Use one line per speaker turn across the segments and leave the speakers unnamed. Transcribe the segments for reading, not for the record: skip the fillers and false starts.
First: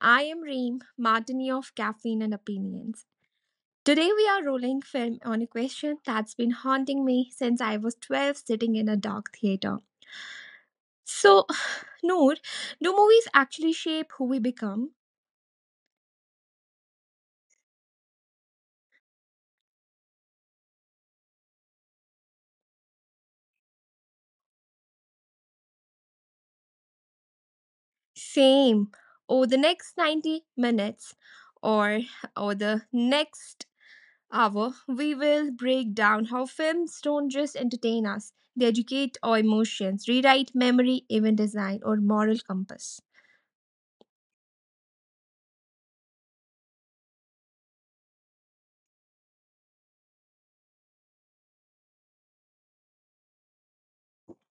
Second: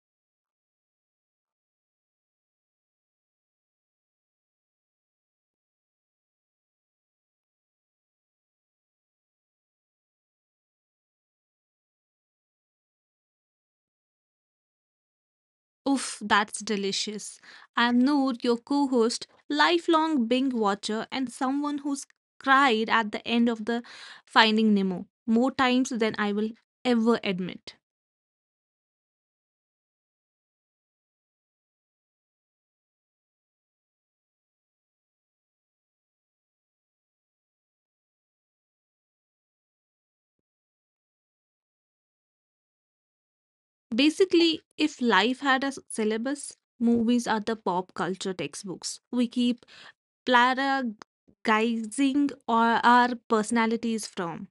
I am Reem, Martini of Caffeine and Opinions. Today we are rolling film on a question that's been haunting me since I was 12 sitting in a dark theater. So, Noor, do movies actually shape who we become?
Oof, that's delicious. I'm Noor, your co host, lifelong Bing watcher, and someone who's cried at the end of the Finding Nemo more times than I will ever admit.
Same. Over the next 90 minutes or over the next hour, we will break down how films don't just entertain us, they educate our emotions, rewrite memory, even design, or moral compass.
Basically, if life had a syllabus, movies are the pop culture textbooks we keep plagiarizing or our personalities from.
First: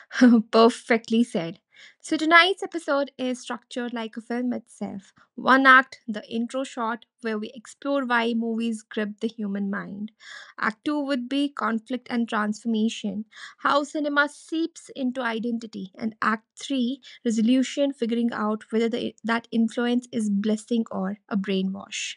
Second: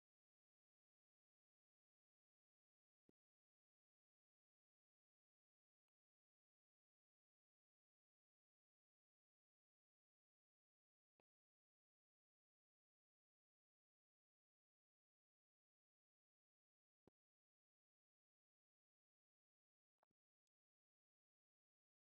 Perfectly said. So, tonight's episode is structured like a film itself. One act, the intro shot, where we explore why movies grip the human mind. Act two would be conflict and transformation, how cinema seeps into identity. And act three, resolution, figuring out whether that influence is blessing or a brainwash.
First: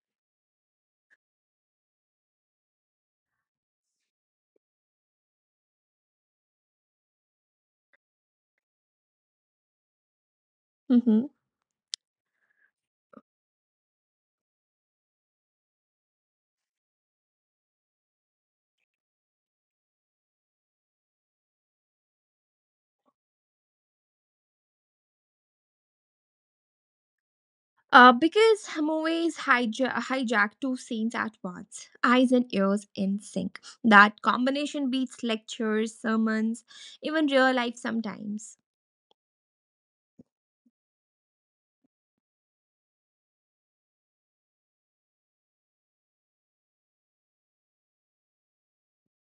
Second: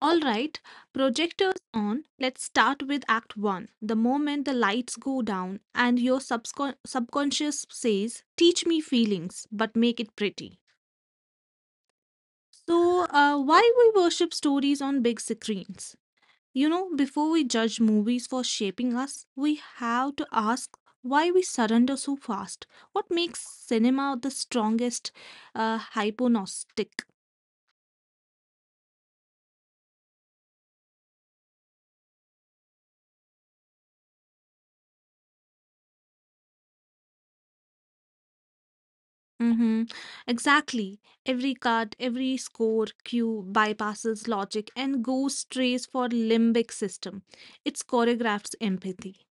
All right, projectors on. Let's start with Act 1. The moment the lights go down and your subconscious says, teach me feelings, but make it pretty.
Mm-hmm.
So, why we worship stories on big screens? You know, before we judge movies for shaping us, we have to ask why we surrender so fast. What makes cinema the strongest hypnosis?
Because movies hijack two scenes at once, eyes and ears in sync. That combination beats lectures, sermons, even real life sometimes.
Mm-hmm. Exactly. Every card, every score cue bypasses logic and goes strays for limbic system. It's choreographed empathy.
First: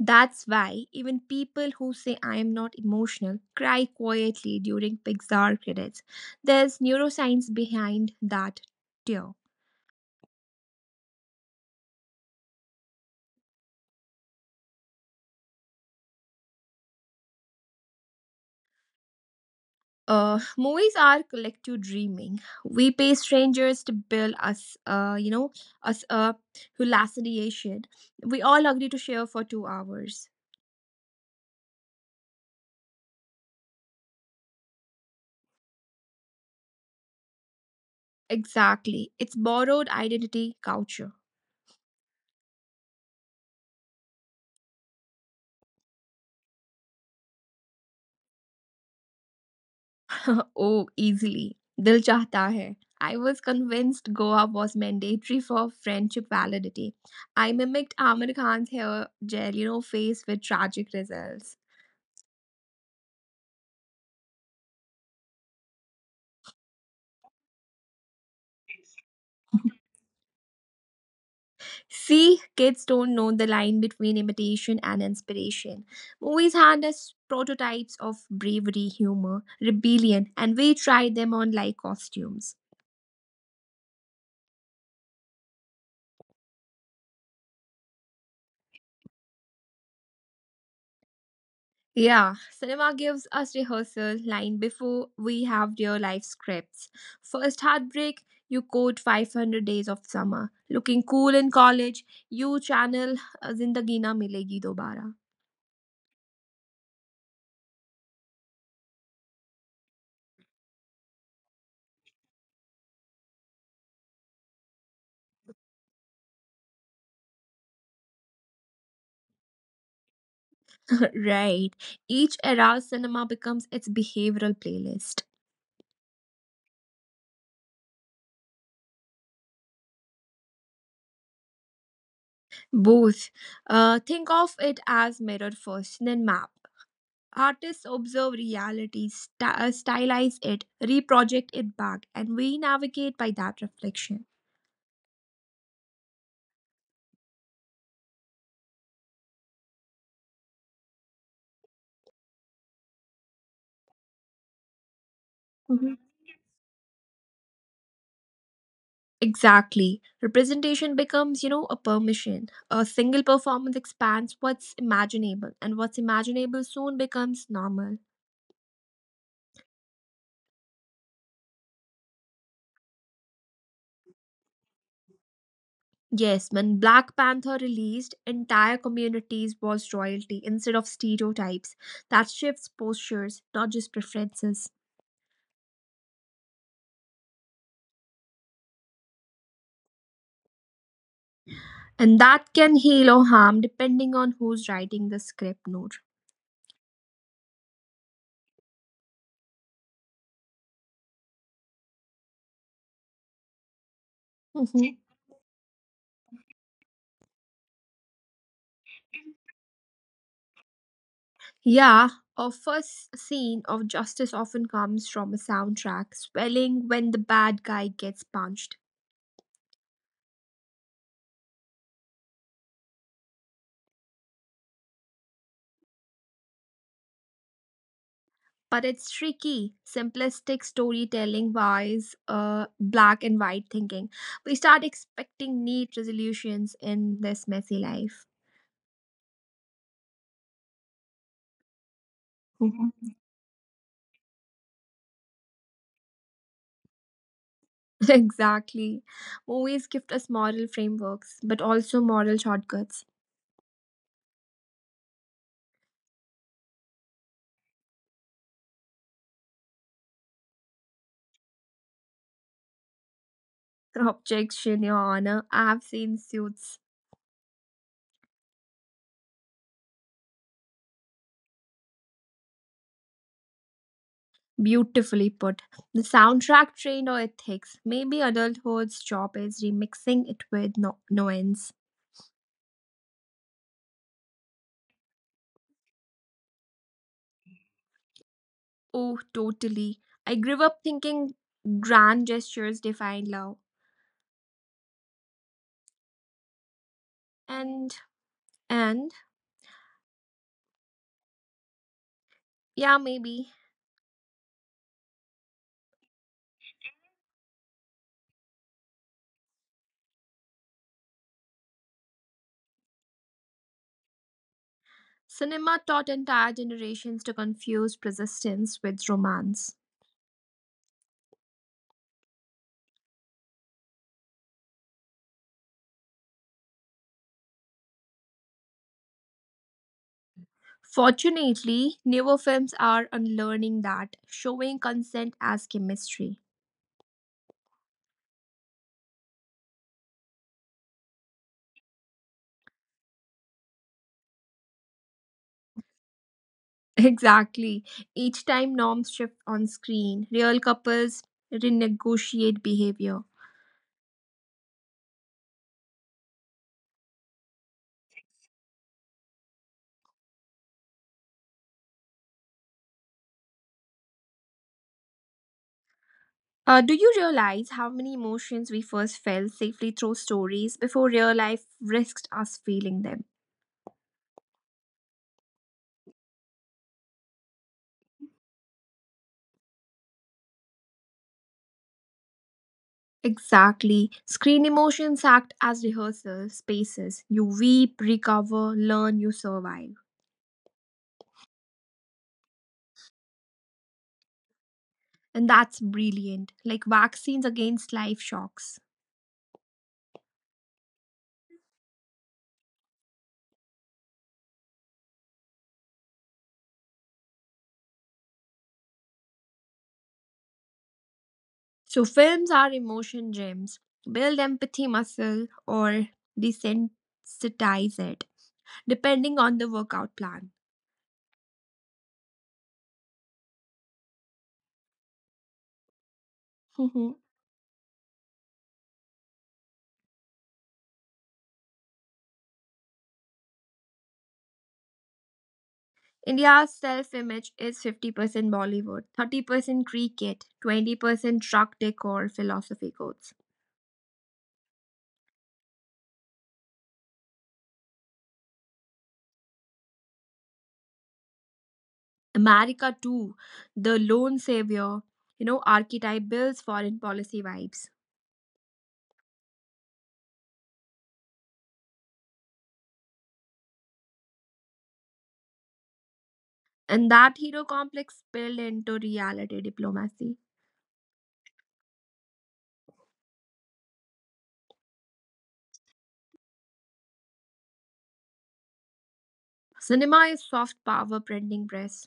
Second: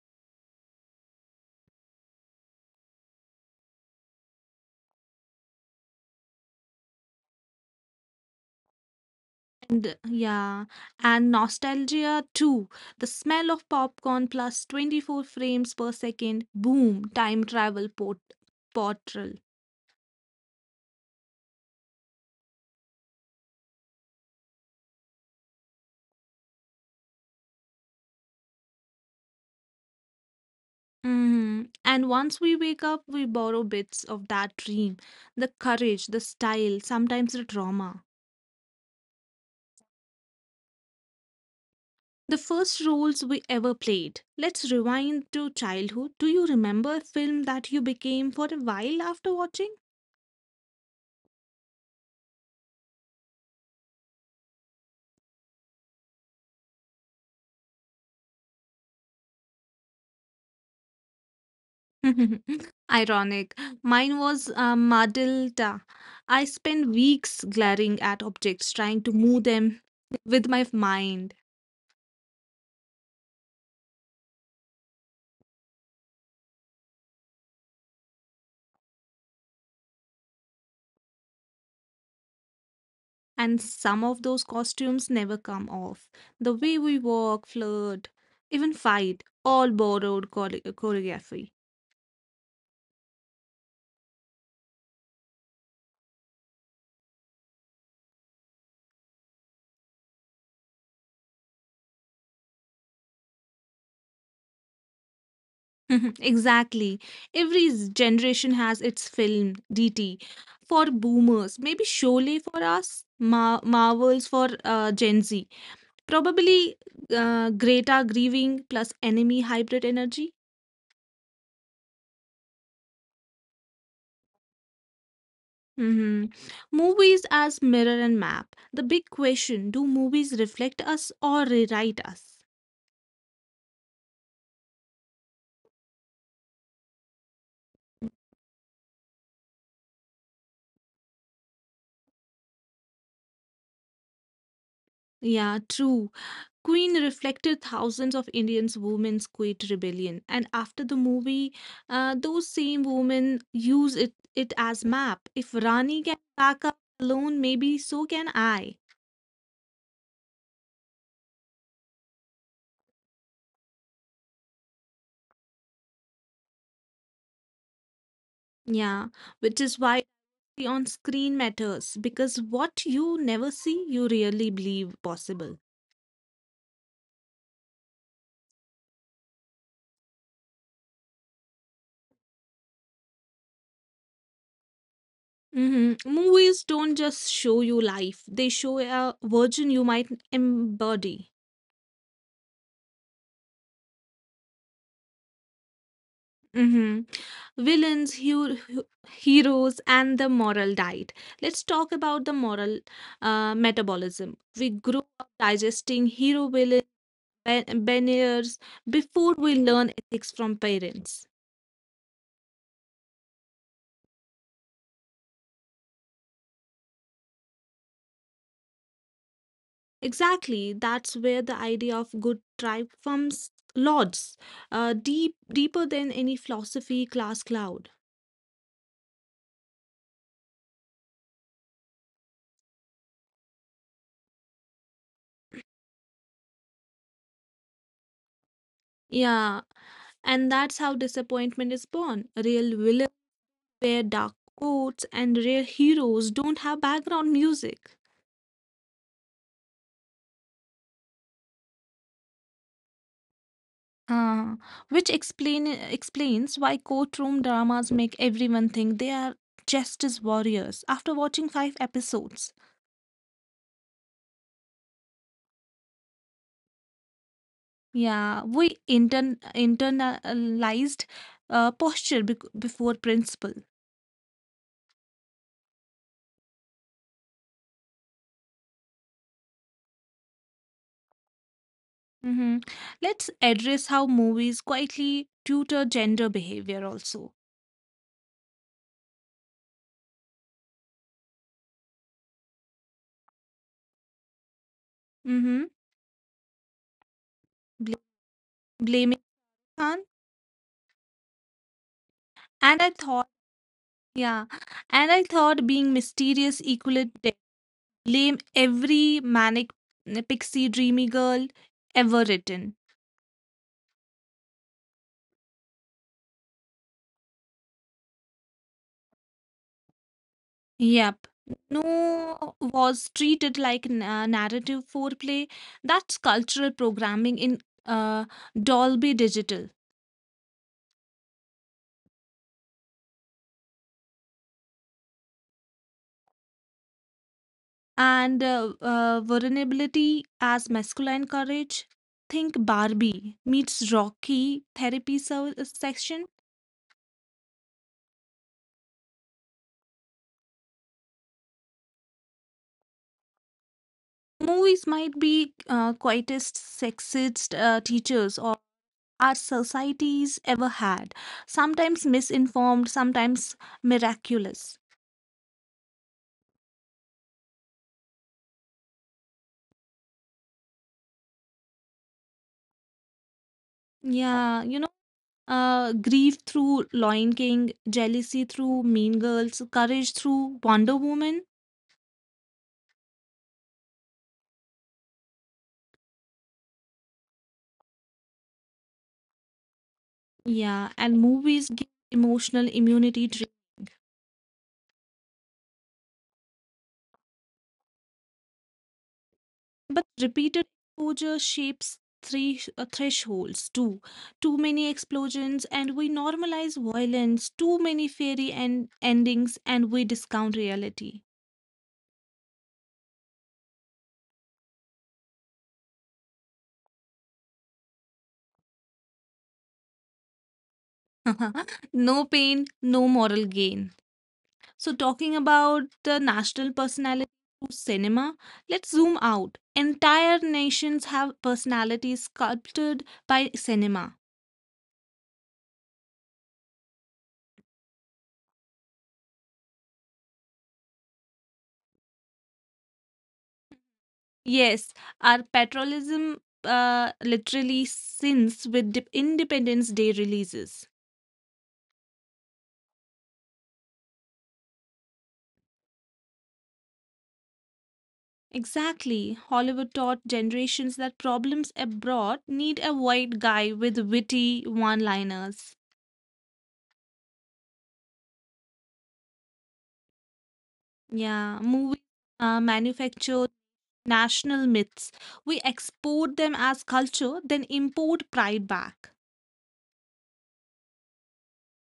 That's why even people who say I am not emotional cry quietly during Pixar credits. There's neuroscience behind that tear.
And yeah, and nostalgia too. The smell of popcorn plus 24 frames per second. Boom, time travel portal.
Movies are collective dreaming. We pay strangers to build us who last. We all agree to share for 2 hours.
Mm-hmm. And once we wake up, we borrow bits of that dream, the courage, the style, sometimes the trauma.
Exactly. It's borrowed identity culture.
The first roles we ever played. Let's rewind to childhood. Do you remember a film that you became for a while after watching?
Oh, easily. Dil chahta hai. I was convinced Goa was mandatory for friendship validity. I mimicked Amir Khan's hair gel, face with tragic results.
Ironic. Mine was Madilda. I spent weeks glaring at objects, trying to move them with my mind.
See, kids don't know the line between imitation and inspiration. Movies hand us prototypes of bravery, humor, rebellion, and we try them on like costumes.
And some of those costumes never come off. The way we walk, flirt, even fight, all borrowed choreography.
Yeah, cinema gives us rehearsal line before we have real life scripts. First heartbreak, you quote 500 days of summer. Looking cool in college, you channel Zindagi na milegi dobara.
exactly. Every generation has its film, DT. For boomers, maybe Sholay; for us, Marvels; for Gen Z, probably Greta Grieving plus enemy hybrid energy.
Right. Each era's cinema becomes its behavioral playlist.
Mhm. Movies as mirror and map. The big question: do movies reflect us or rewrite us?
Both. Think of it as mirror first, then map. Artists observe reality, stylize it, reproject it back, and we navigate by that reflection.
Yeah, true. Queen reflected thousands of Indians' women's quit rebellion, and after the movie, those same women use it as map. If
Mhm.
Rani can pack up alone, maybe so can I.
Exactly. Representation becomes, a permission. A single performance expands what's imaginable, and what's imaginable soon becomes normal.
Yeah, which is why the on screen matters because what you never see, you really believe possible.
Yes, when Black Panther released, entire communities was royalty instead of stereotypes. That shifts postures, not just preferences.
Hmm. Movies don't just show you life; they show a version you might embody.
And that can heal or harm depending on who's writing the script note.
Mm-hmm. Villains, hu- hu- Heroes, and the moral diet. Let's talk about the moral metabolism. We
Mhm.
grow up digesting hero villain banners before we learn ethics from parents.
Yeah, a first scene of justice often comes from a soundtrack, swelling when the bad guy gets punched.
Exactly, that's where the idea of good tribe comes lodges, deep deeper than any philosophy class cloud.
But it's tricky. Simplistic storytelling wise, black and white thinking. We start expecting neat resolutions in this messy life.
Yeah, and that's how disappointment is born. Real
Mhm.
villain wear dark coats, and rare heroes don't have background music.
Exactly. Movies gift us moral frameworks, but also moral shortcuts.
Uh, which explain, explains why courtroom dramas make everyone think they are justice warriors after watching five episodes.
Objection, Your Honor. I have seen suits.
Yeah, we internalized posture before principle.
Beautifully put. The soundtrack trained or ethics. Maybe adulthood's job is remixing it with nuance.
Hmm. Let's address how movies quietly tutor gender behavior also.
Oh, totally. I grew up thinking grand gestures define love.
Mm-hmm.
And, and,
Blaming Khan.
yeah, maybe.
And I thought, yeah, and I thought being mysterious equaled blame every manic pixie dreamy girl ever written.
Cinema taught entire generations to confuse persistence with romance.
Yep. No was treated like narrative foreplay. That's cultural programming in Dolby Digital.
Fortunately, newer films are unlearning that, showing consent as chemistry.
And vulnerability as masculine courage. Think Barbie meets Rocky therapy section.
Exactly. Each time norms shift on screen, real couples renegotiate behavior.
Movies might be quietest, sexist teachers or our societies ever had. Sometimes misinformed, sometimes miraculous.
Do you realize how many emotions we first felt safely through stories before real life risked us feeling them?
Yeah, grief through Lion King, jealousy through Mean Girls, courage through Wonder Woman.
Exactly. Screen emotions act as rehearsal spaces. You weep, recover, learn, you survive.
Yeah, and movies give emotional immunity.
And that's brilliant, like vaccines against life shocks.
But repeated exposure shapes three thresholds too. Too many explosions, and we normalize violence. Too many endings, and we discount reality.
So, films are emotion gems. Build empathy muscle or desensitize it, depending on the workout plan.
No pain, no moral gain. So, talking about the national personality through cinema, let's zoom out. Entire nations have personalities sculpted by cinema.
India's self image is 50% Bollywood, 30% cricket, 20% truck decor, philosophy quotes.
Yes, our patriotism literally sins with dip Independence Day releases.
America, too, the lone savior, archetype builds foreign policy vibes.
Exactly. Hollywood taught generations that problems abroad need a white guy with witty one-liners.
And that hero complex spilled into reality diplomacy.
Yeah, movies manufacture national myths. We export them as culture, then import pride back.
Cinema is soft power printing press.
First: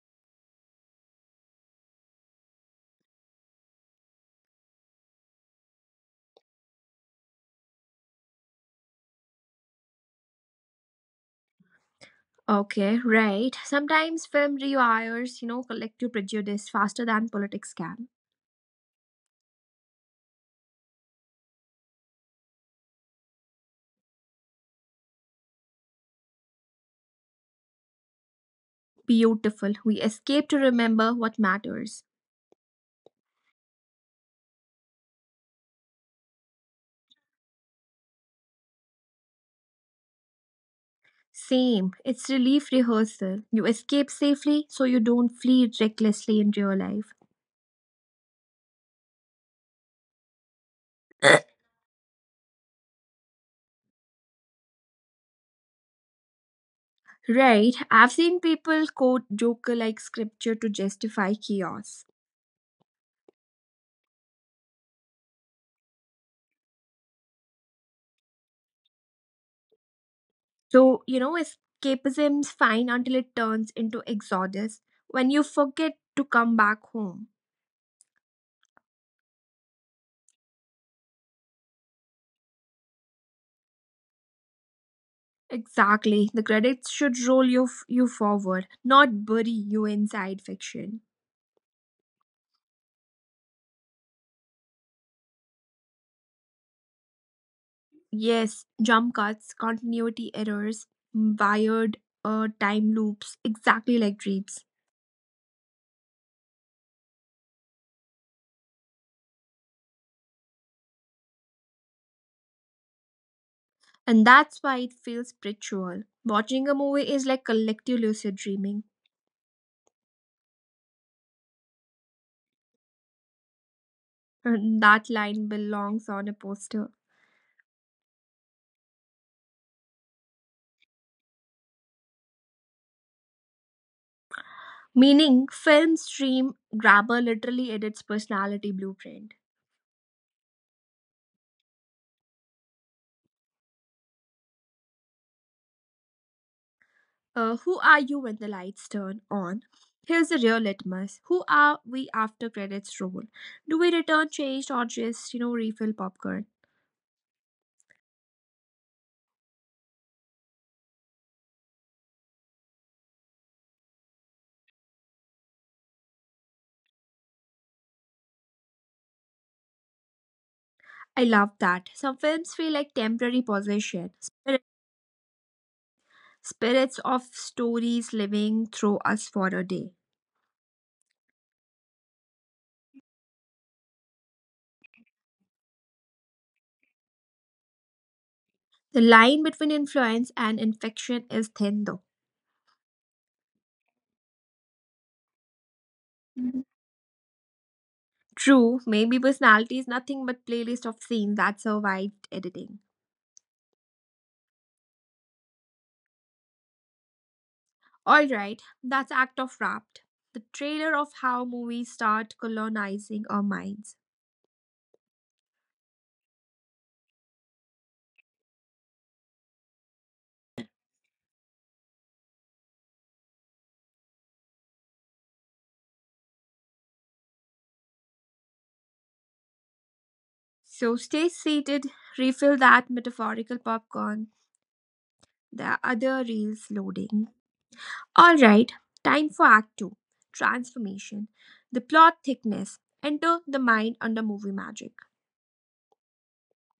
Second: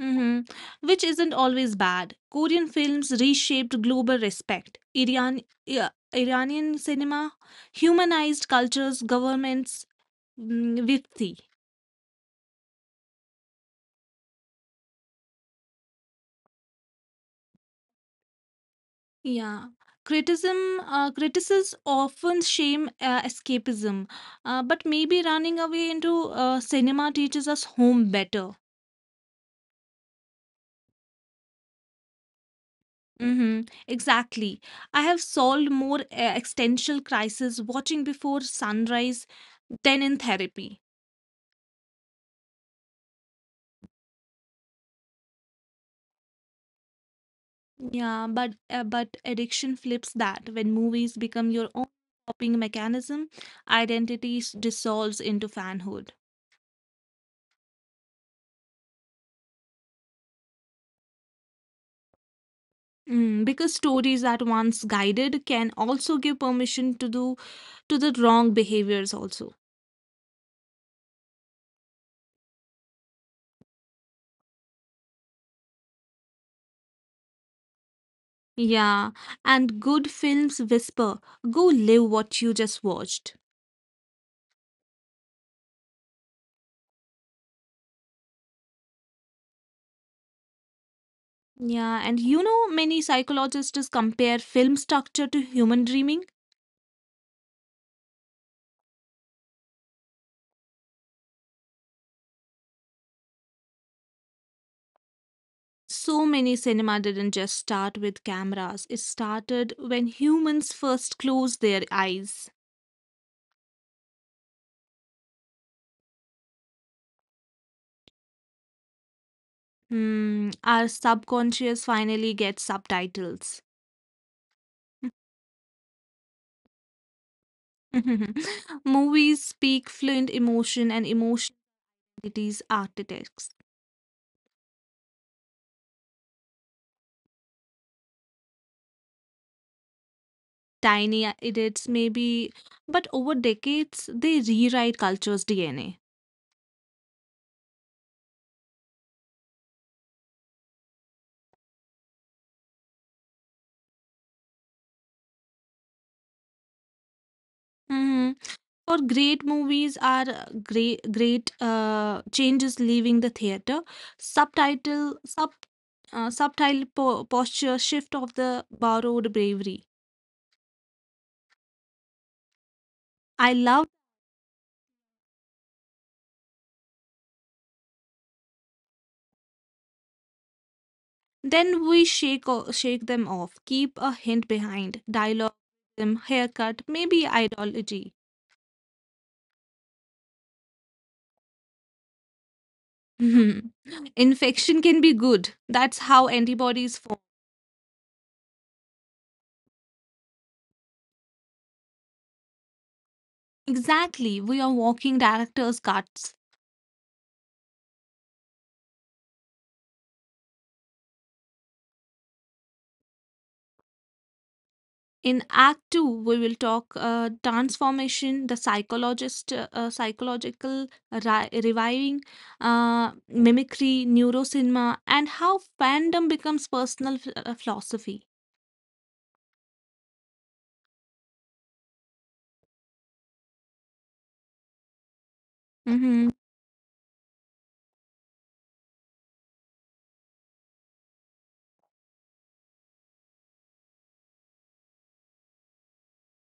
Hmm. Which isn't always bad. Korean films reshaped global respect. Iran, yeah, Iranian cinema humanized cultures, governments, mm, with the
Okay, right. Sometimes film rewires, collective prejudice faster than politics can.
yeah. Criticism, critics often shame escapism, but maybe running away into cinema teaches us home better.
Beautiful. We escape to remember what matters.
Mm-hmm. Exactly. I have solved more existential crises watching before sunrise than in therapy.
Same. It's relief rehearsal. You escape safely so you don't flee recklessly in real life.
Yeah, but addiction flips that. When movies become your own coping mechanism, identity dissolves into fanhood.
Right. I've seen people quote Joker like scripture to justify chaos.
Mm, because stories that once guided can also give permission to do to the wrong behaviors also.
So, escapism's fine until it turns into exodus when you forget to come back home.
Yeah, and good films whisper, go live what you just watched.
Exactly. The credits should roll you forward, not bury you inside fiction.
Yeah, and you know many psychologists compare film structure to human dreaming.
Yes, jump cuts, continuity errors, wired time loops, exactly like dreams.
So many cinema didn't just start with cameras; it started when humans first closed their eyes.
And that's why it feels spiritual. Watching a movie is like collective lucid dreaming.
Hmm, our subconscious finally gets subtitles.
And that line belongs on a poster.
Movies speak fluent emotion, and emotion entities architects
Meaning, film stream grabber literally edits personality blueprint.
tiny edits maybe, but over decades they rewrite culture's DNA.
Who are you when the lights turn on? Here's the real litmus. Who are we after credits roll? Do we return changed or just, refill popcorn?
Hmm. For great movies are great changes leaving the theater. Subtitle sub Subtitle posture shift of the borrowed bravery.
I love that. Some films feel like temporary
I
possession,
love.
spirits of stories living through us for a day.
Then we shake them off. Keep a hint behind dialogue, rhythm, haircut, maybe ideology.
The line between influence and infection is thin, though.
Mhm. Infection can be good. That's how
Mhm.
antibodies form.
True, maybe personality is nothing but playlist of scenes that survived editing.
Exactly. We are walking director's cuts.
All right, that's act of wrapped. The trailer of how movies start colonizing our minds.
In Act 2, we will talk transformation, the psychological reviving, mimicry, neurocinema, and how fandom becomes personal philosophy.
So stay seated, refill that metaphorical popcorn. The other reels
Mhm.
loading. Alright, time for Act 2, Transformation. The plot thickness. Enter the mind under movie magic.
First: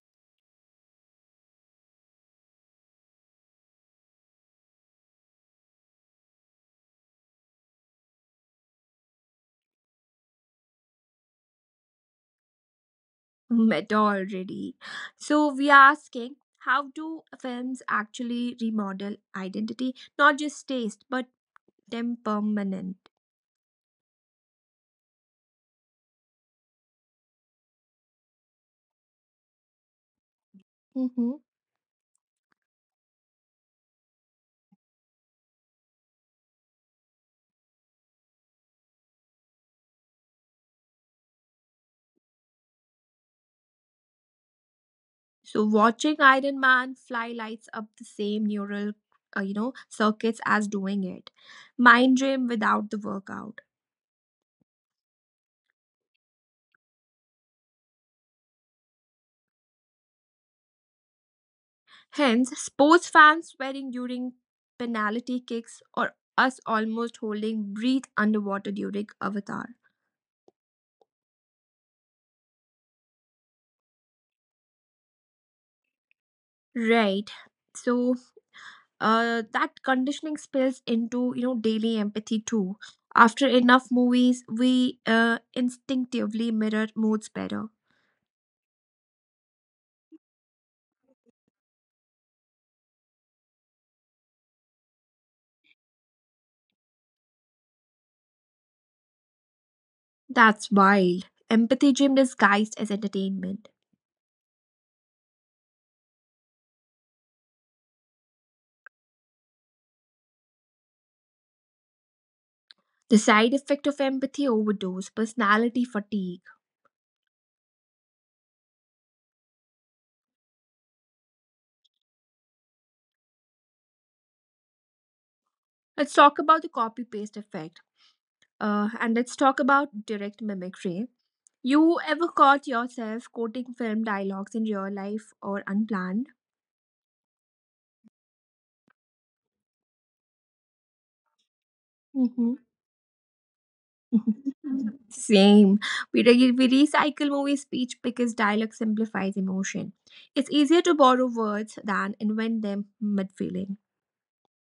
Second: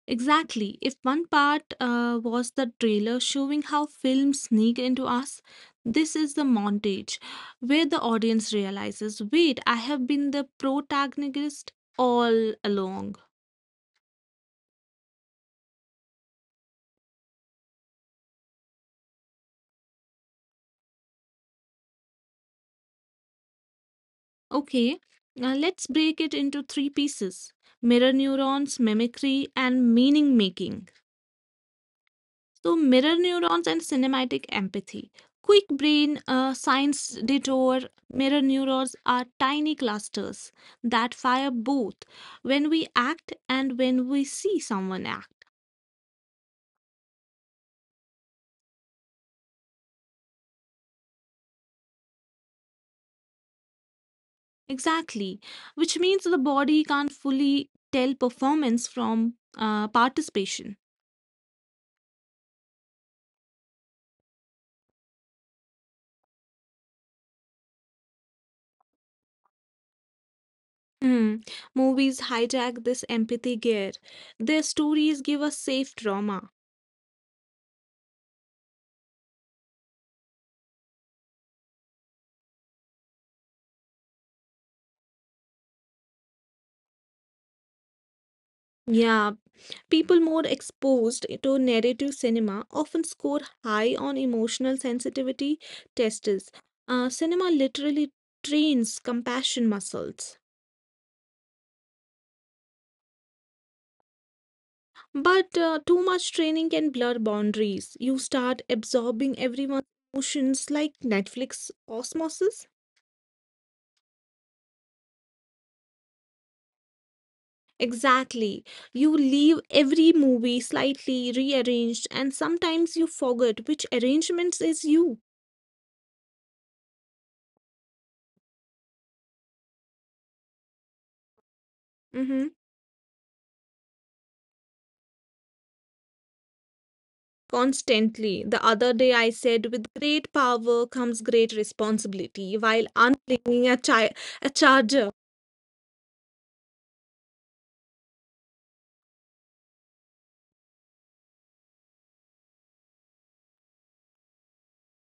Exactly. If one part was the trailer showing how films sneak into us, this is the montage where the audience realizes wait, I have been the protagonist all along.
Meta already. So, we are asking how do films actually remodel identity? Not just taste, but temperament.
Okay, now let's break it into three pieces: mirror neurons, mimicry, and meaning making.
Mhm.
So, mirror neurons and cinematic empathy. Quick brain science detour: mirror neurons are tiny clusters that fire both when we act and when we see someone act.
So, watching Iron Man fly lights up the same circuits as doing it. Mind dream without the workout.
Exactly, which means the body can't fully tell performance from participation.
Hence, sports fans swearing during penalty kicks or us almost holding breath underwater during Avatar.
Hmm. Movies hijack this empathy gear. Their stories give us safe drama.
Right. So that conditioning spills into daily empathy too. After enough movies, we instinctively mirror moods better.
Yeah, people more exposed to narrative cinema often score high on emotional sensitivity tests. Cinema literally trains compassion muscles.
That's wild. Empathy gym disguised as entertainment.
But too much training can blur boundaries. You start absorbing everyone's emotions like Netflix osmosis.
The side effect of empathy overdose, personality fatigue.
Exactly. You leave every movie slightly rearranged, and sometimes you forget which arrangements is you.
Let's talk about the copy paste effect. And let's talk about direct mimicry. You
Hmm.
ever caught yourself quoting film dialogues in real life or unplanned?
Constantly. The other day I said, with great power comes great responsibility, while
Hmm.
unplugging a charger.
Same. We recycle movie speech because dialogue simplifies emotion. It's easier to borrow words than invent them mid feeling,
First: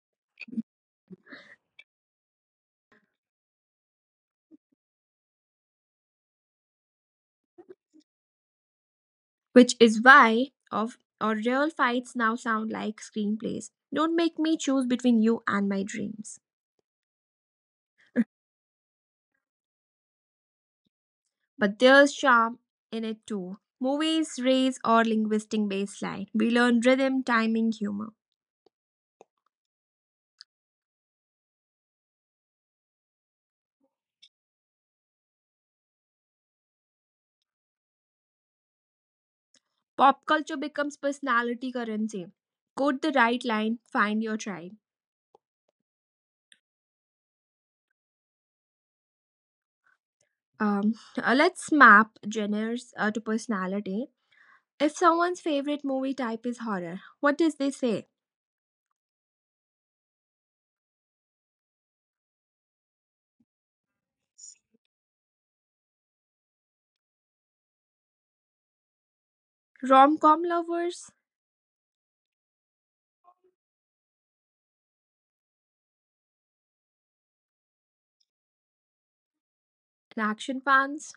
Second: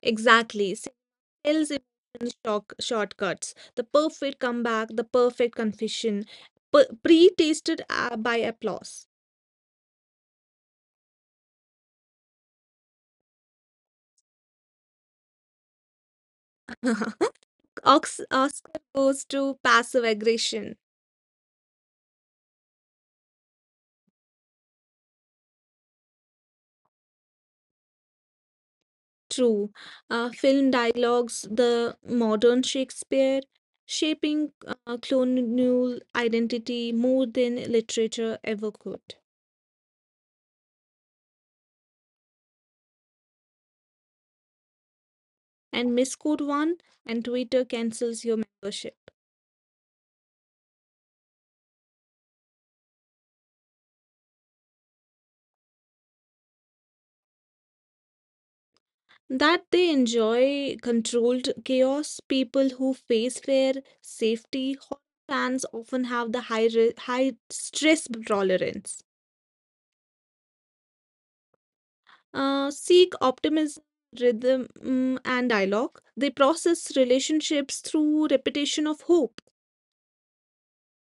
Exactly. Sales emotions shortcuts. The perfect comeback, the perfect confession, pre tasted by applause.
which is why of our real fights now sound like screenplays. Don't make me choose between you and my dreams.
Oscar goes to passive aggression.
But there's charm in it too. Movies raise our linguistic baseline. We learn rhythm, timing, humor.
True. Film dialogues, the modern Shakespeare, shaping colonial identity more than literature ever could.
Pop culture becomes personality currency. Quote the right line, find your tribe.
And misquote one, and Twitter cancels your membership.
Um, let's map genres to personality. If someone's favorite movie type is horror, what does they say?
That they enjoy controlled chaos, people who face fair safety, horror fans often have the high stress tolerance.
Rom com lovers,
Uh, seek optimism, rhythm, mm, and dialogue. They process relationships through repetition of hope.
and action fans,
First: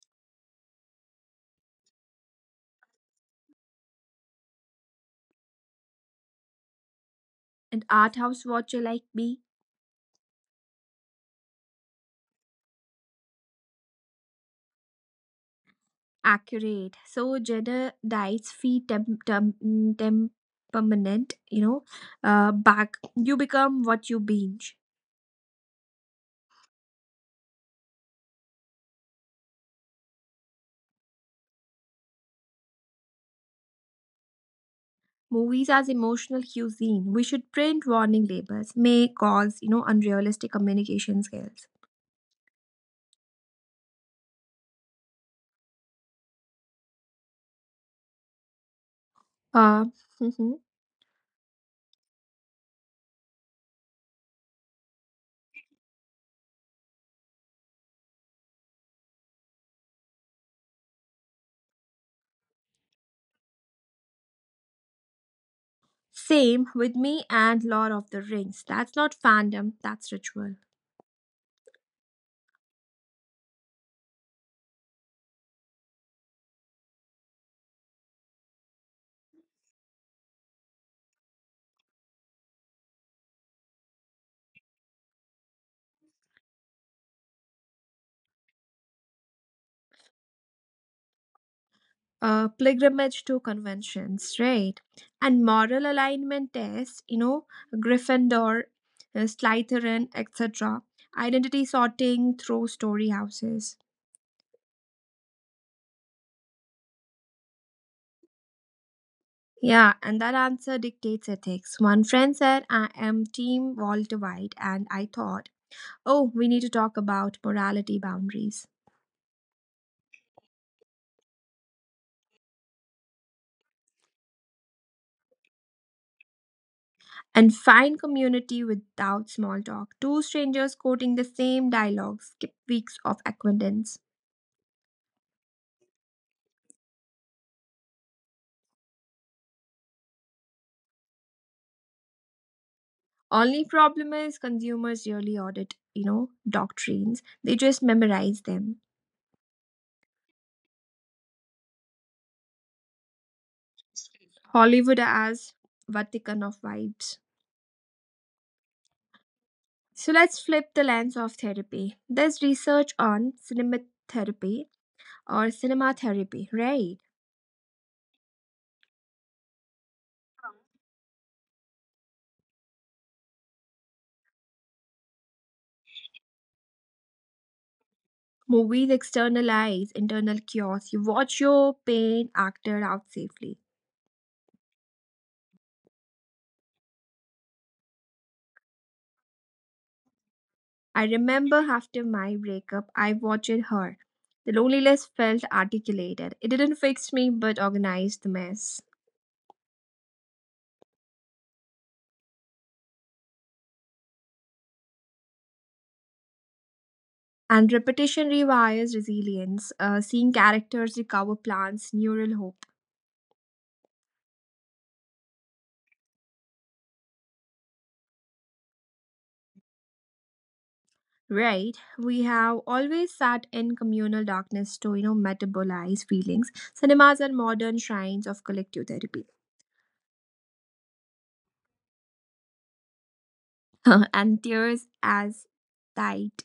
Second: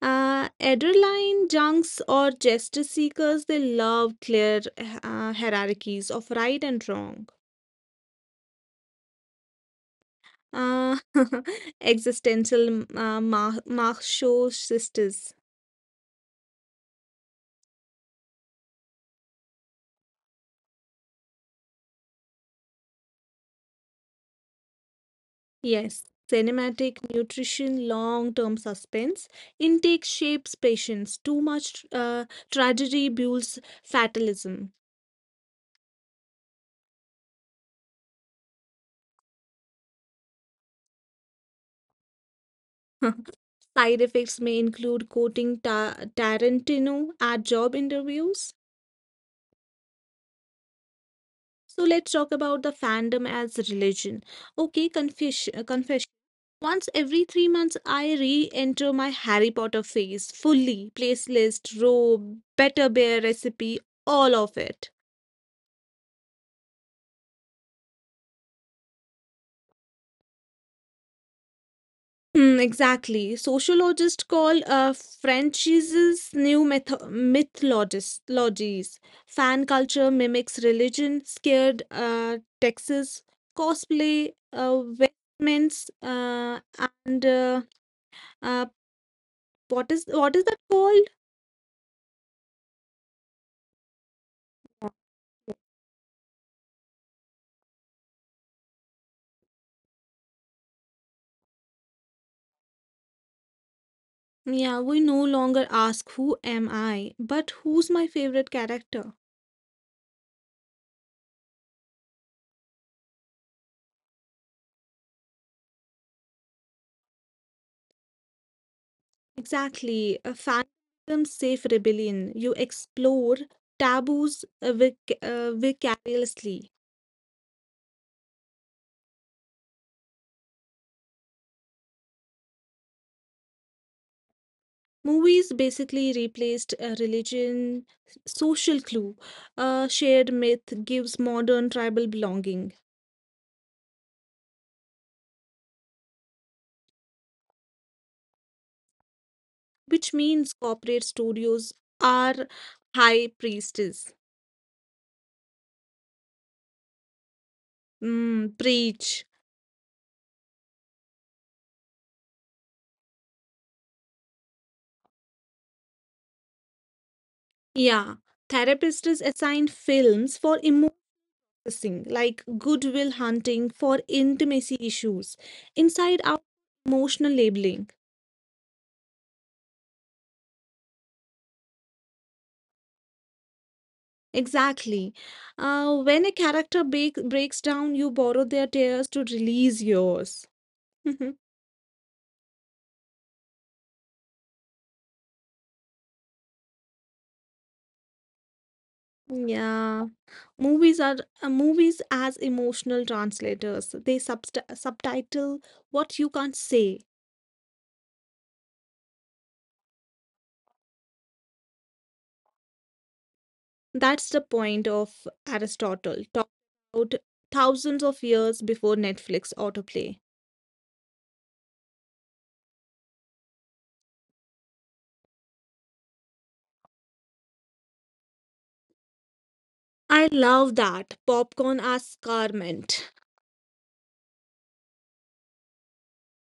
Ederline junks or justice seekers, they love clear hierarchies of right and wrong.
and art house watcher like me.
Uh, existential macho sisters.
Accurate. So Jedi's fee temperament, back. You become what you binge.
Yes. Cinematic nutrition, long term suspense. Intake shapes patience. Too much tragedy builds fatalism.
Movies as emotional cuisine. We should print warning labels. May cause, unrealistic communication skills.
Side effects may include quoting Tarantino at job interviews.
Uh, mhm.
So let's talk about the fandom as religion. Okay, confession. Once every 3 months, I re enter my Harry Potter phase fully. Place list, robe, better bear recipe, all of it.
Same with me and Lord of the Rings. That's not fandom, that's ritual.
Hmm, exactly. Sociologists call franchises new mythologies. Fan culture mimics religion, scared Texas, cosplay, weddings, and uh, what is that called?
Uh, pilgrimage to conventions, right? And moral alignment tests, Gryffindor, Slytherin, etc. Identity sorting through story houses.
Yeah, we no longer ask who am I, but who's my favorite character.
Yeah, and that answer dictates ethics. One friend said, I am Team Walter White, and I thought, oh, we need to talk about morality boundaries.
Exactly, a phantom safe rebellion. You explore taboos vicariously.
And find community without small talk. Two strangers quoting the same dialogue skip weeks of acquaintance.
Movies basically replaced religion, social clue, a shared myth gives modern tribal belonging,
Only problem is consumers really audit, doctrines. They just memorize them.
which means corporate studios are high priestess.
Hollywood as Vatican of vibes.
Mm, preach.
So let's flip the lens of therapy. There's research on cinema therapy or cinema therapy, right?
Yeah, therapists assign films for processing, like goodwill hunting for intimacy issues, inside out emotional labeling.
Movies externalize internal chaos. You watch your pain acted out safely.
Exactly. When a breaks down, you borrow their tears to release yours.
I remember after my breakup, I watched her. The loneliness felt articulated. It didn't fix me but organized the mess.
Yeah, movies are movies as emotional translators. They subst subtitle what you can't say.
And repetition rewires resilience, seeing characters recover plants, neural hope.
That's the point of Aristotle, talked about thousands of years before Netflix autoplay.
Right, we have always sat in communal darkness to, metabolize feelings. Cinemas are modern shrines of collective therapy.
I love that popcorn as garment.
And tears as tight.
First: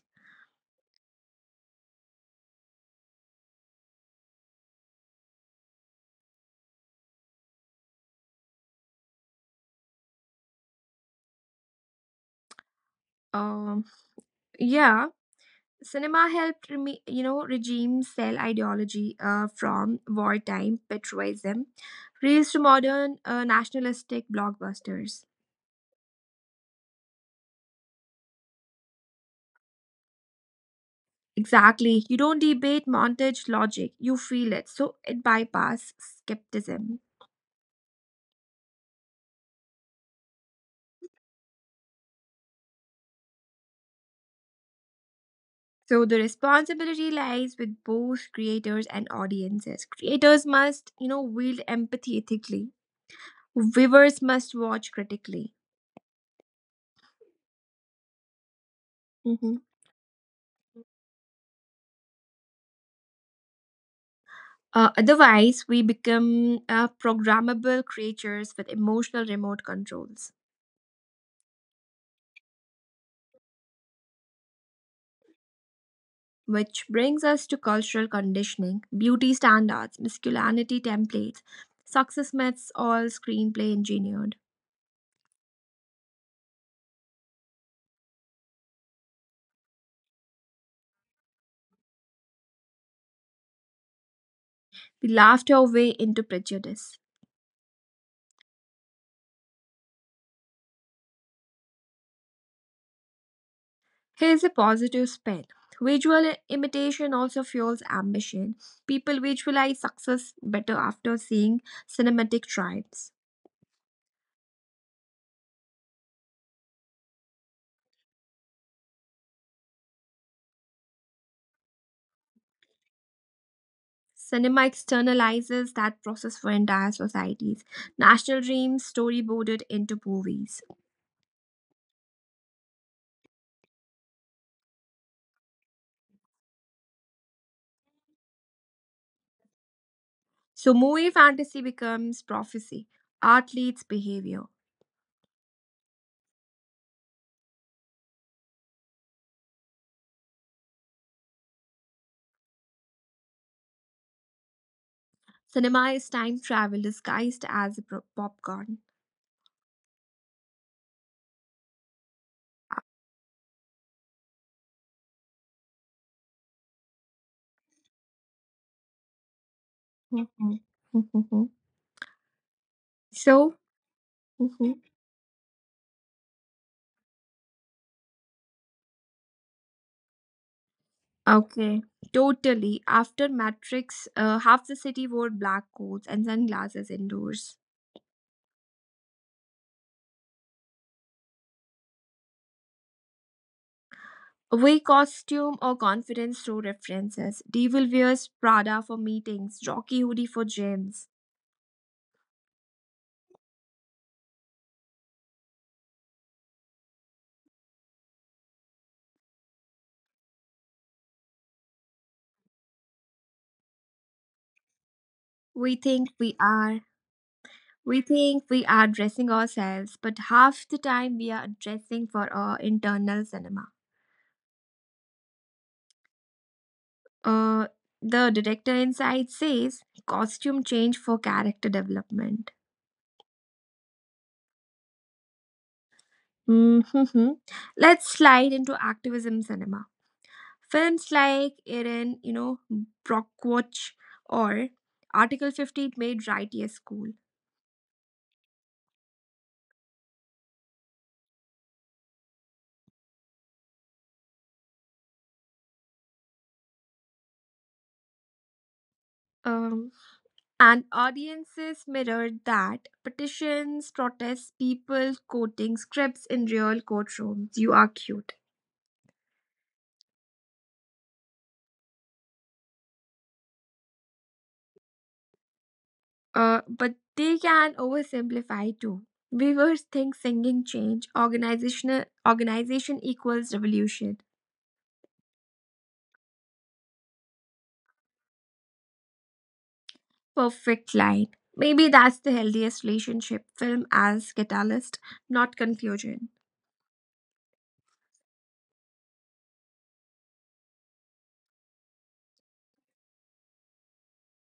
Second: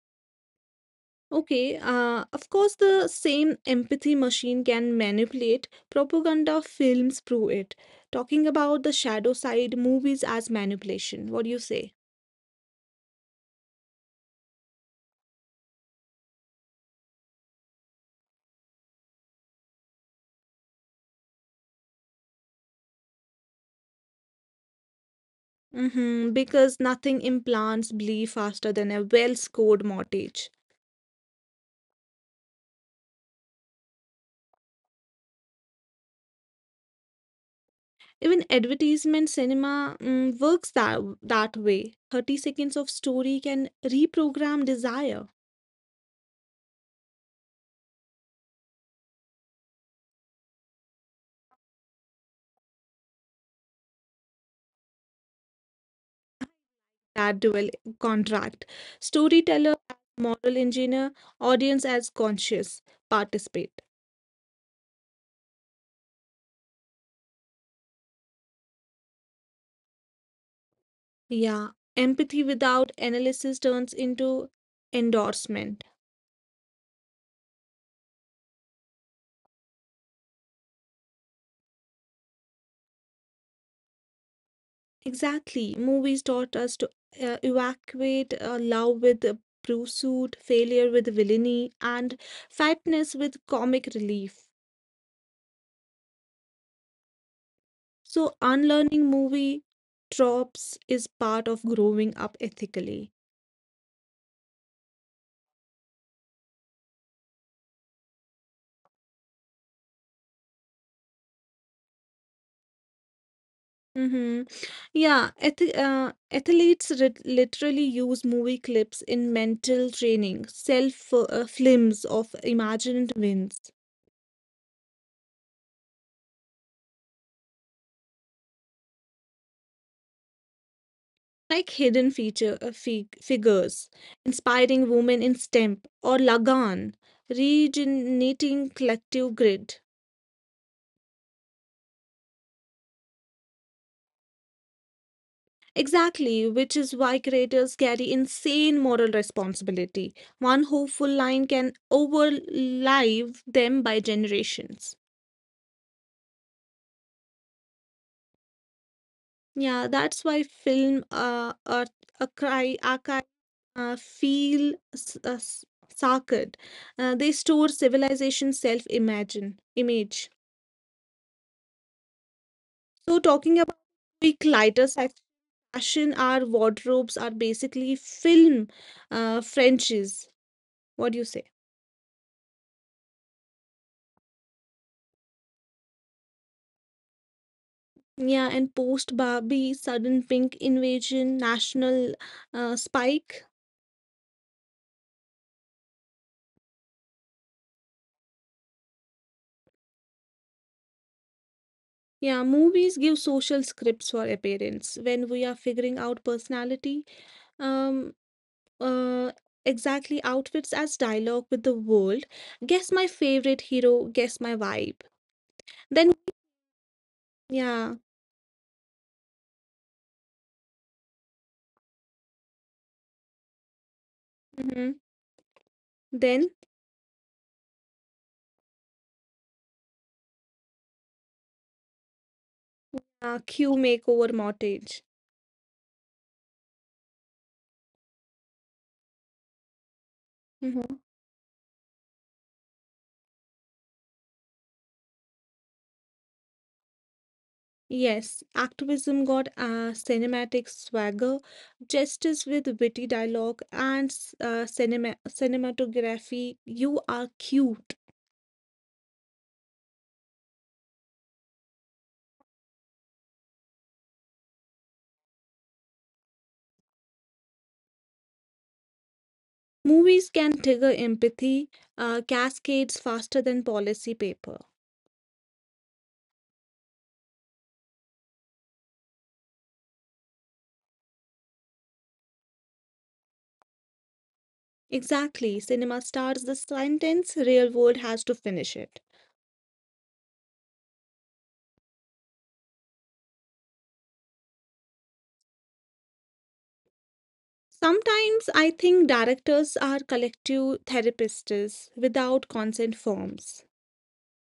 Okay, of course, the same empathy machine can manipulate. Propaganda films prove it. Talking about the shadow side, movies as manipulation. What do you say?
Um, yeah, cinema helped, regime cell ideology from wartime patriotism, raised to modern nationalistic blockbusters.
Mm-hmm, because nothing implants belief faster than a well-scored mortgage.
Exactly. You don't debate montage logic, you feel it. So it bypasses skepticism.
Even advertisement cinema mm, works that way. 30 seconds of story can reprogram desire.
So the responsibility lies with both creators and audiences. Creators must, wield empathy ethically. Viewers must watch critically.
That dual contract.
Mhm.
Storyteller as moral engineer, audience as conscious participate.
Otherwise, we become programmable creatures with emotional remote controls.
Yeah, empathy without analysis turns into endorsement.
Which brings us to cultural conditioning, beauty standards, masculinity templates, success myths, all screenplay engineered.
Exactly. Movies taught us to evacuate love with pursuit, failure with villainy, and fatness with comic relief.
We laughed our way into prejudice.
So, unlearning movie tropes is part of growing up ethically.
Here's a positive spin. Visual imitation also fuels ambition. People visualize success better after seeing cinematic tribes.
Mm-hmm. Yeah, athletes literally use movie clips in mental training, self films of imagined wins,
Cinema externalizes that process for entire societies. National dreams storyboarded into movies.
like hidden feature fig figures, inspiring women in STEM or Lagan, regenerating collective grid.
So, movie fantasy becomes prophecy. Art leads behavior.
Exactly, which is why creators carry insane moral responsibility. One hopeful line can overlive them by generations.
Cinema is time travel disguised as a popcorn.
Yeah, that's why film or a cry archive feel sacred. They store civilization self imagine image.
Mhm. Mhm.
So
So,
talking about quick lighter sec- fashion, our wardrobes are basically film Frenches. What do you say?
Okay, totally. After Matrix, half the city wore black coats and sunglasses indoors.
Yeah, and post Barbie sudden pink invasion, national spike.
We costume or confidence show references. Devil wears Prada for meetings, Jockey hoodie for gyms.
Yeah, movies give social scripts for appearance when we are figuring out personality. Um, uh, exactly outfits as dialogue with the world. Guess my favorite hero, guess my vibe.
We think
Then,
we are.
yeah,
We think we are dressing ourselves, but half the time we are dressing for our internal cinema.
hmm then
Uh, the director inside says costume change for character development.
Q makeover mortgage.
Hmm. Let's slide into activism cinema.
hmm
Films like Erin, Brockwatch or Article 50 made right here school.
Yes, activism got cinematic swagger, justice with witty dialogue, and cinematography. You are cute.
Um, And audiences mirrored that petitions, protests, people quoting scripts in real courtrooms. You are cute.
Movies can trigger empathy, cascades faster than policy paper.
But they can oversimplify too. Viewers think singing change, organization equals revolution.
Exactly. Cinema starts the sentence, real world has to finish it.
Perfect line. Maybe that's the healthiest relationship film as catalyst, not conclusion.
Sometimes I think directors are collective therapists without consent forms.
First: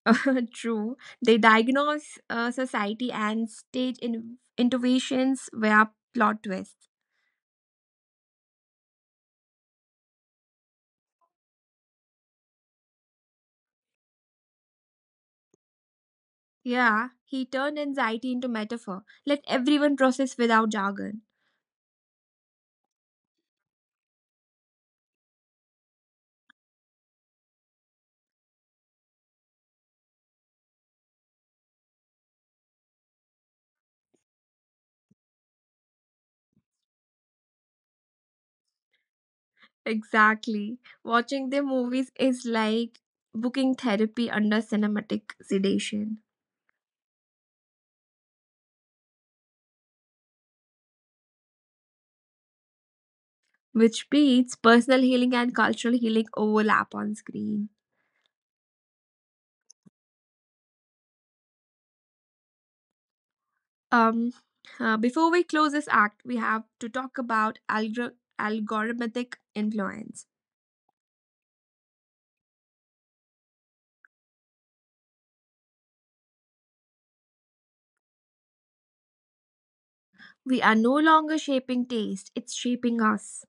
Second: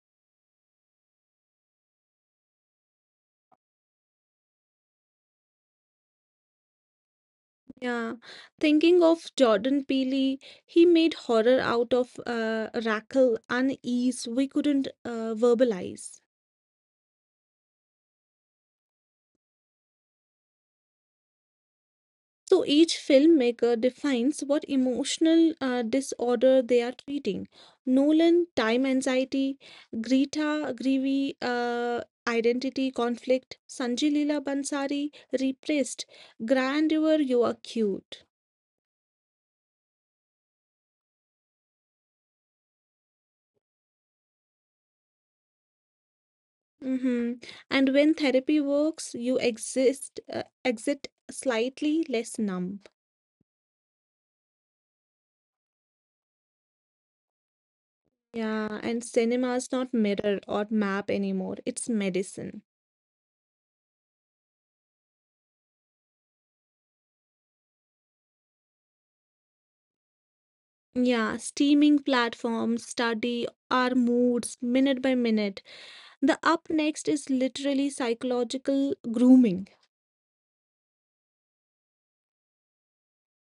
True. They diagnose society and stage innovations via plot twists.
Yeah. Thinking of Jordan Peele, he made horror out of rackle unease we couldn't verbalize.
Yeah, he turned anxiety into metaphor. Let everyone process without jargon.
So each filmmaker defines what emotional disorder they are treating. Nolan, time anxiety, Greevy, identity conflict, Sanjay Leela Bansari, repressed, grandeur, you are cute.
Exactly. Watching the movies is like booking therapy under cinematic sedation,
hmm And when therapy works, you exit slightly less numb.
which beats personal healing and cultural healing overlap on screen.
Yeah, and cinema is not mirror or map anymore, it's medicine.
Um, before we close this act, we have to talk about algorithmic influence.
Yeah, streaming platforms study our moods minute by minute. The up next is literally psychological grooming.
We are no longer shaping taste, it's shaping us.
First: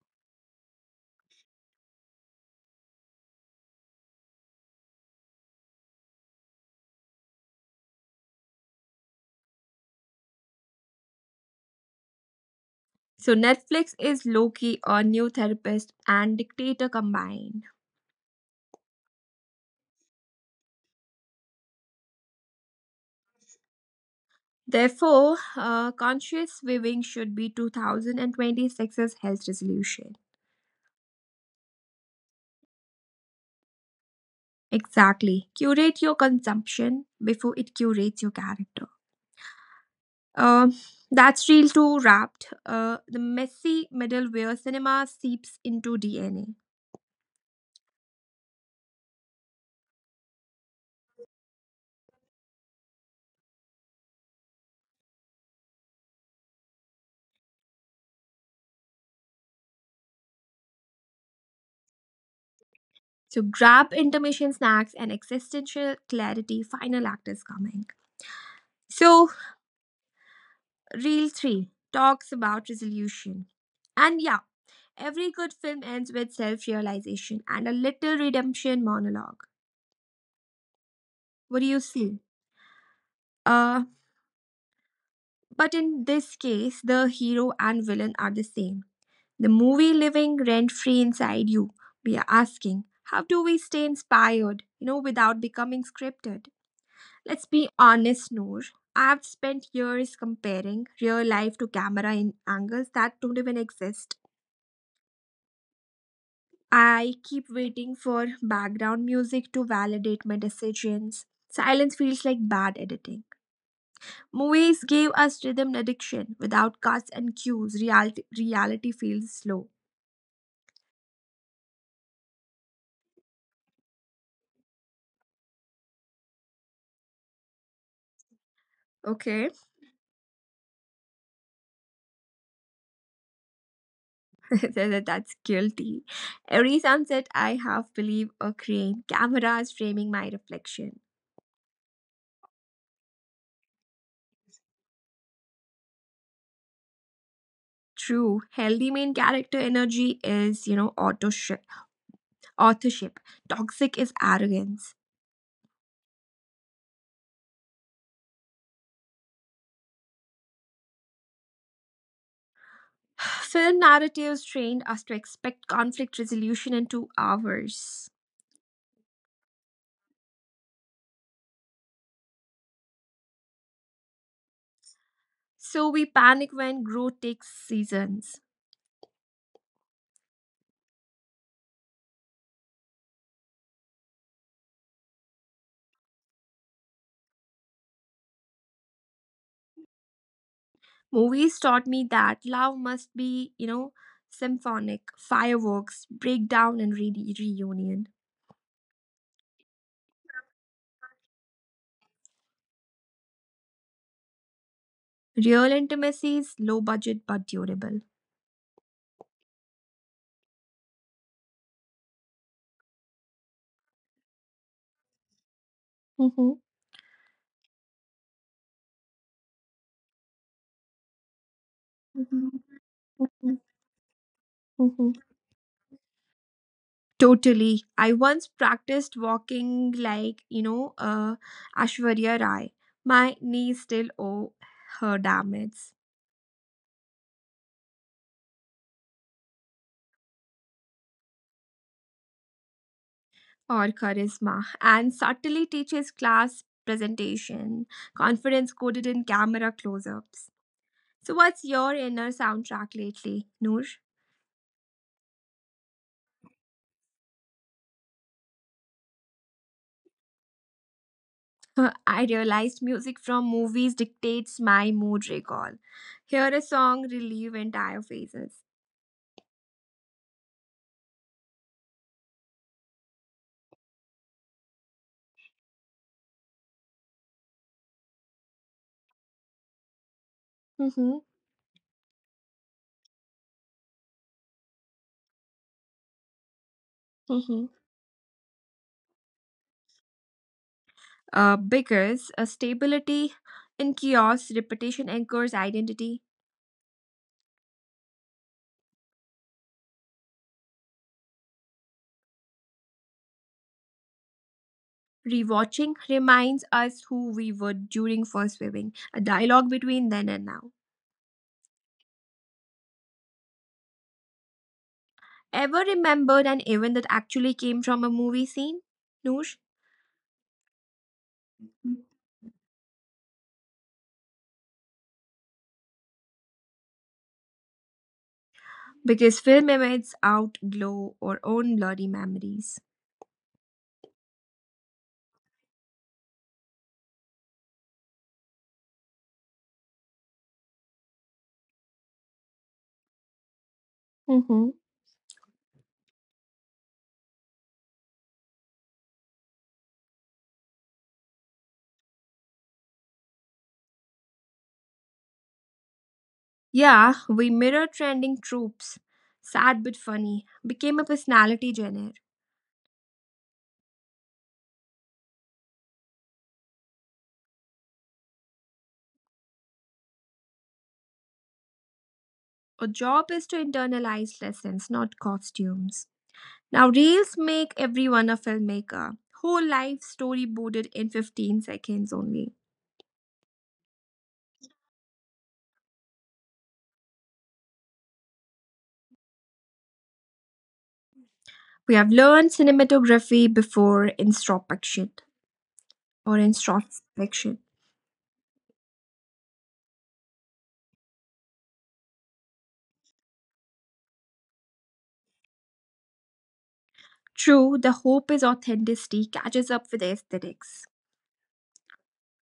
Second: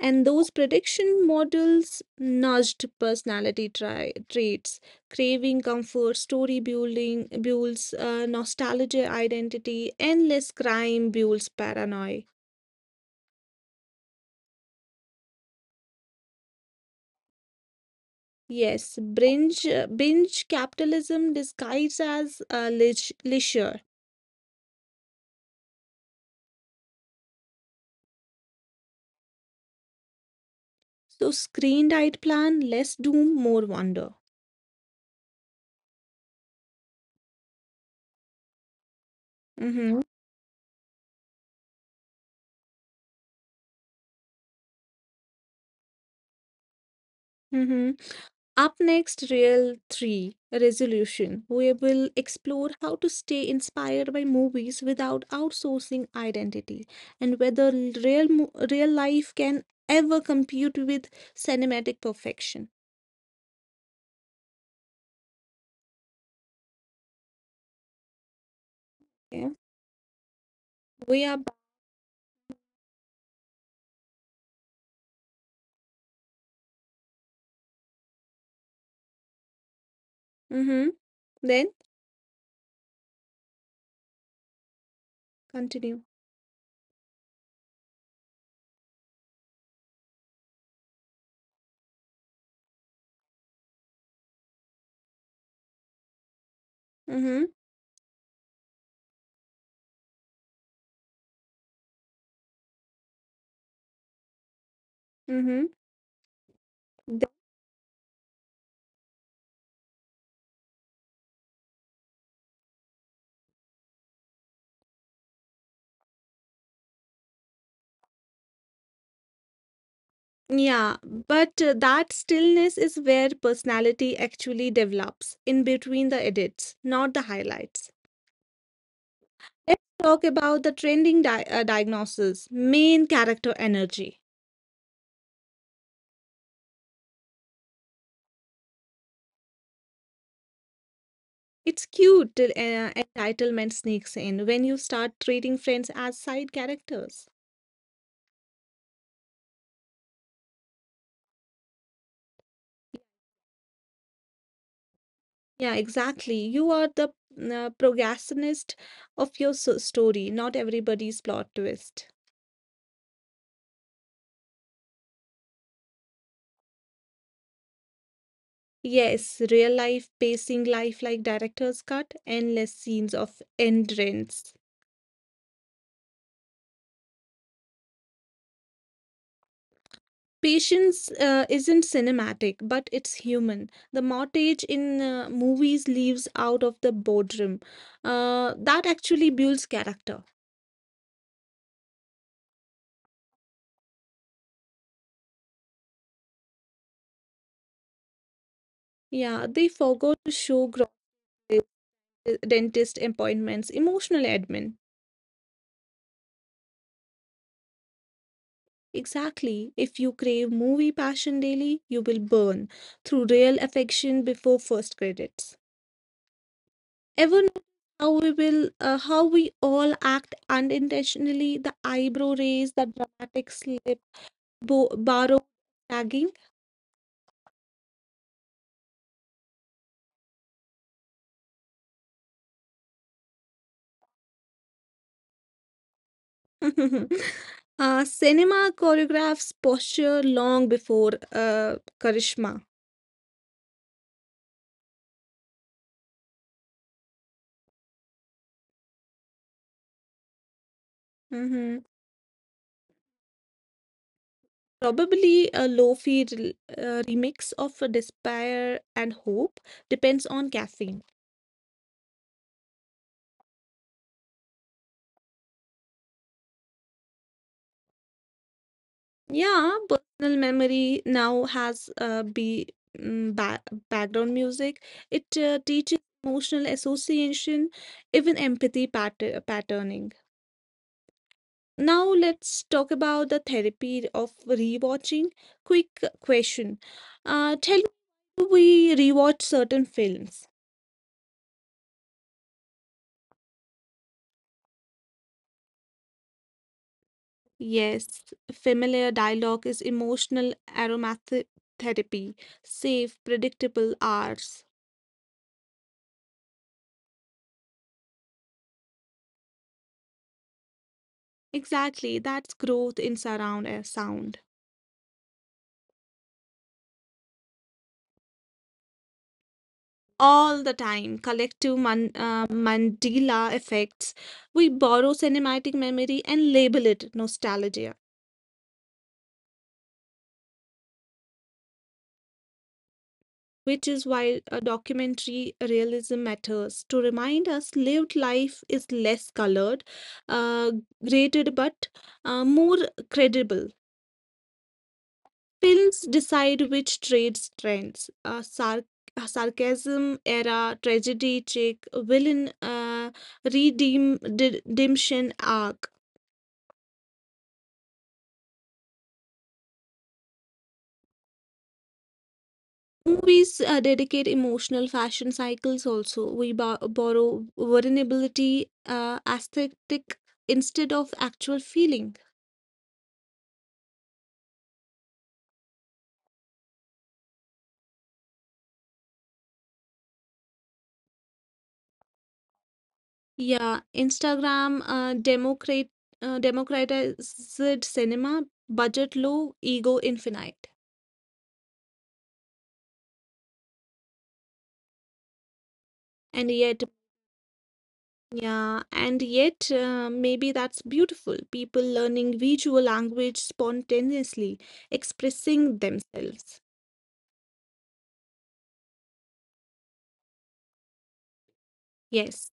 And those prediction models nudged traits, craving comfort, story building builds nostalgia identity, endless crime builds paranoia.
So Netflix is Loki, a new therapist, and dictator combined.
Yes, binge capitalism disguised as leisure.
Therefore, conscious viewing should be 2026's health resolution.
So, screen diet plan, less doom, more wonder.
Exactly. Curate your consumption before it curates your character.
Mm-hmm.
Uh, that's real too wrapped. The messy middle where cinema seeps into DNA.
Mm-hmm. Up next, Real 3 Resolution. We will explore how to stay inspired by movies without outsourcing identity and whether real life can ever compete with cinematic perfection.
So grab intermission snacks and existential clarity. Final act is coming. So,
Yeah. We
reel
are.
three talks about resolution. And yeah, every good film ends with self realization and a little redemption monologue.
Mm-hmm.
What do
Then
you see? Uh, but
continue.
in this case, the hero and villain are the same. The movie living rent free inside you. We are asking, how do we stay inspired, you know, without becoming scripted?
Mm-hmm.
Let's be honest, Noor. I've spent years comparing real life to camera in angles that don't even exist.
Mm-hmm.
I
Th-
keep waiting for background music to validate my decisions. Silence feels like bad editing. Movies gave us rhythm addiction. Without cuts and cues, reality feels slow.
Yeah, but that stillness is where personality actually develops in between the edits, not the highlights.
Okay.
Let's talk about the trending diagnosis, main character energy.
That's guilty. Every sunset, I half believe a crane. Cameras framing my reflection.
It's cute till entitlement sneaks in when you start treating friends as side characters.
True, healthy main character energy is, you know, authorship. Authorship. Toxic is arrogance.
Yeah, exactly. You are the protagonist of your story, not everybody's plot twist.
Film narratives trained us to expect conflict resolution in 2 hours.
Yes, real life pacing life like director's cut, endless scenes of endurance.
So we panic when growth takes seasons.
Patience isn't cinematic, but it's human. The mortgage in movies leaves out of the boardroom. That actually builds character.
Movies taught me that love must be, you know, symphonic, fireworks, breakdown, and reunion.
Yeah, they forgot to show groceries, dentist appointments, emotional admin.
Real intimacy is low budget but durable.
Exactly. If you crave movie passion daily, you will burn through real affection before first credits.
Mhm.
Ever notice how we all act unintentionally? The eyebrow raise, the dramatic slip
Mhm.
borrowed tagging?
Totally. I once practiced walking like, you know, Ashwarya Rai. My knees still owe her damage
Cinema choreographs posture long before Karishma.
or charisma and subtly teaches class presentation, confidence coded in camera close ups. So, what's
hmm
your inner soundtrack lately, Noor?
Probably a remix of a Despair and Hope depends on caffeine.
I realized music from movies dictates my mood recall. Hear a song, relieve entire phases.
Yeah, personal memory now has mm, ba- background music. It teaches emotional association, even patterning.
Mm-hmm,
Now let's talk about the therapy of rewatching. Quick question.
mm-hmm.
Tell me how we rewatch certain films.
Because stability in chaos, repetition anchors identity.
Yes, familiar dialogue is emotional aromatherapy. Therapy. Safe, predictable hours.
Rewatching reminds us who we were during first viewing. A dialogue between then and now.
Exactly, that's growth in surround air sound.
Ever remembered an event that actually came from a movie scene, Noor?
All the time, Mandela effects. We borrow cinematic memory and label it nostalgia.
Because film images outglow our own blurry memories.
Which is why a documentary realism matters to remind us lived life is less colored, uh, graded, but more credible.
Mm-hmm.
Films decide which trades trends. Sarcasm era, tragedy check, villain redemption arc.
Yeah, we mirror trending tropes. Sad but funny became a personality genre.
Movies dedicate emotional fashion cycles also. We borrow vulnerability, aesthetic instead of actual feeling.
Our job is to internalize lessons, not costumes. Now, reels make everyone a filmmaker. Whole life storyboarded in 15 seconds only.
Yeah, Instagram democratized cinema, budget low, ego infinite.
We have learned cinematography before introspection or
And yet,
introspection.
yeah, and yet maybe that's beautiful. People learning visual language spontaneously, expressing themselves.
True, the hope is authenticity catches up with aesthetics.
Yes.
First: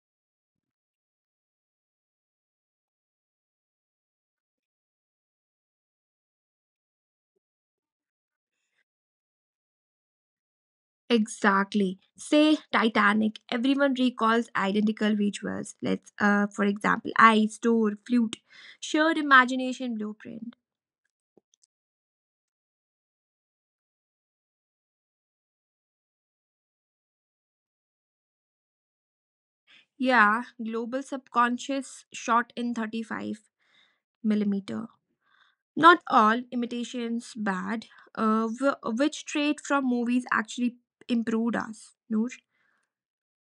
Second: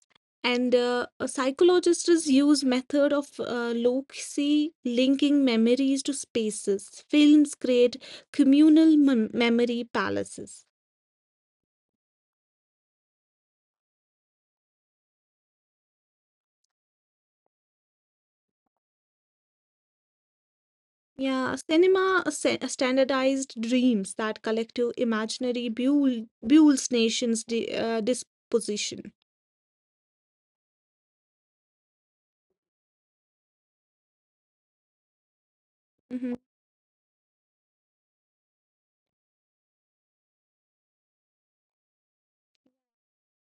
And a psychologist use method of loci linking memories to spaces. Films create memory palaces.
Exactly. Say Titanic. Everyone recalls identical visuals. Let's, for example, eyes, door, flute, shared imagination blueprint.
Yeah, standardized dreams that collective imaginary builds nations disposition.
Yeah, global subconscious shot in 35 millimeter. Not
Mhm.
all imitations bad. Which trait from movies actually improved us? Noor?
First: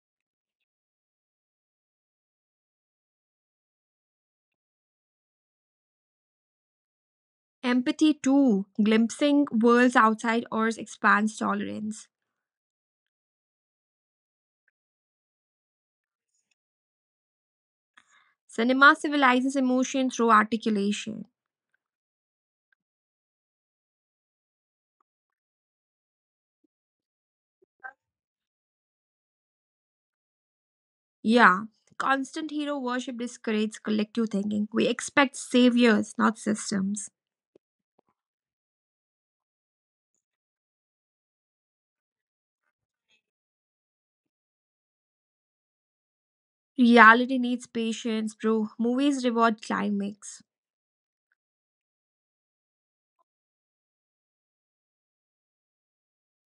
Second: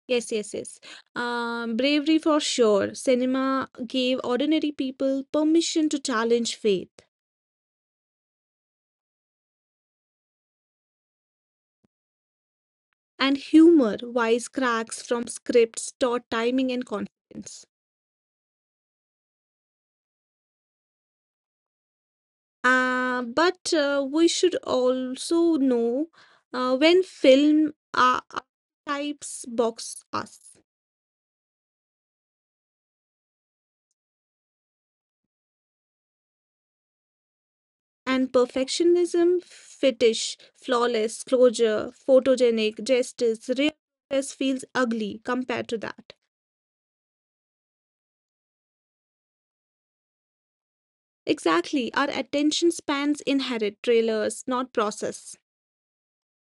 Yes, yes, yes. Bravery for sure. Cinema gave ordinary people permission to challenge faith.
Empathy too. Glimpsing worlds outside ours expands tolerance.
And humor, wisecracks from scripts, taught timing and confidence.
Cinema civilizes emotion through articulation.
But We should also know when film types box us.
Yeah. Constant hero worship discourages collective thinking. We expect saviors, not systems.
And perfectionism, fetish, flawless, closure, photogenic, justice, real progress feels ugly compared to that.
Reality needs patience, bro. Movies reward climax.
Exactly, our attention spans inherit trailers, not process.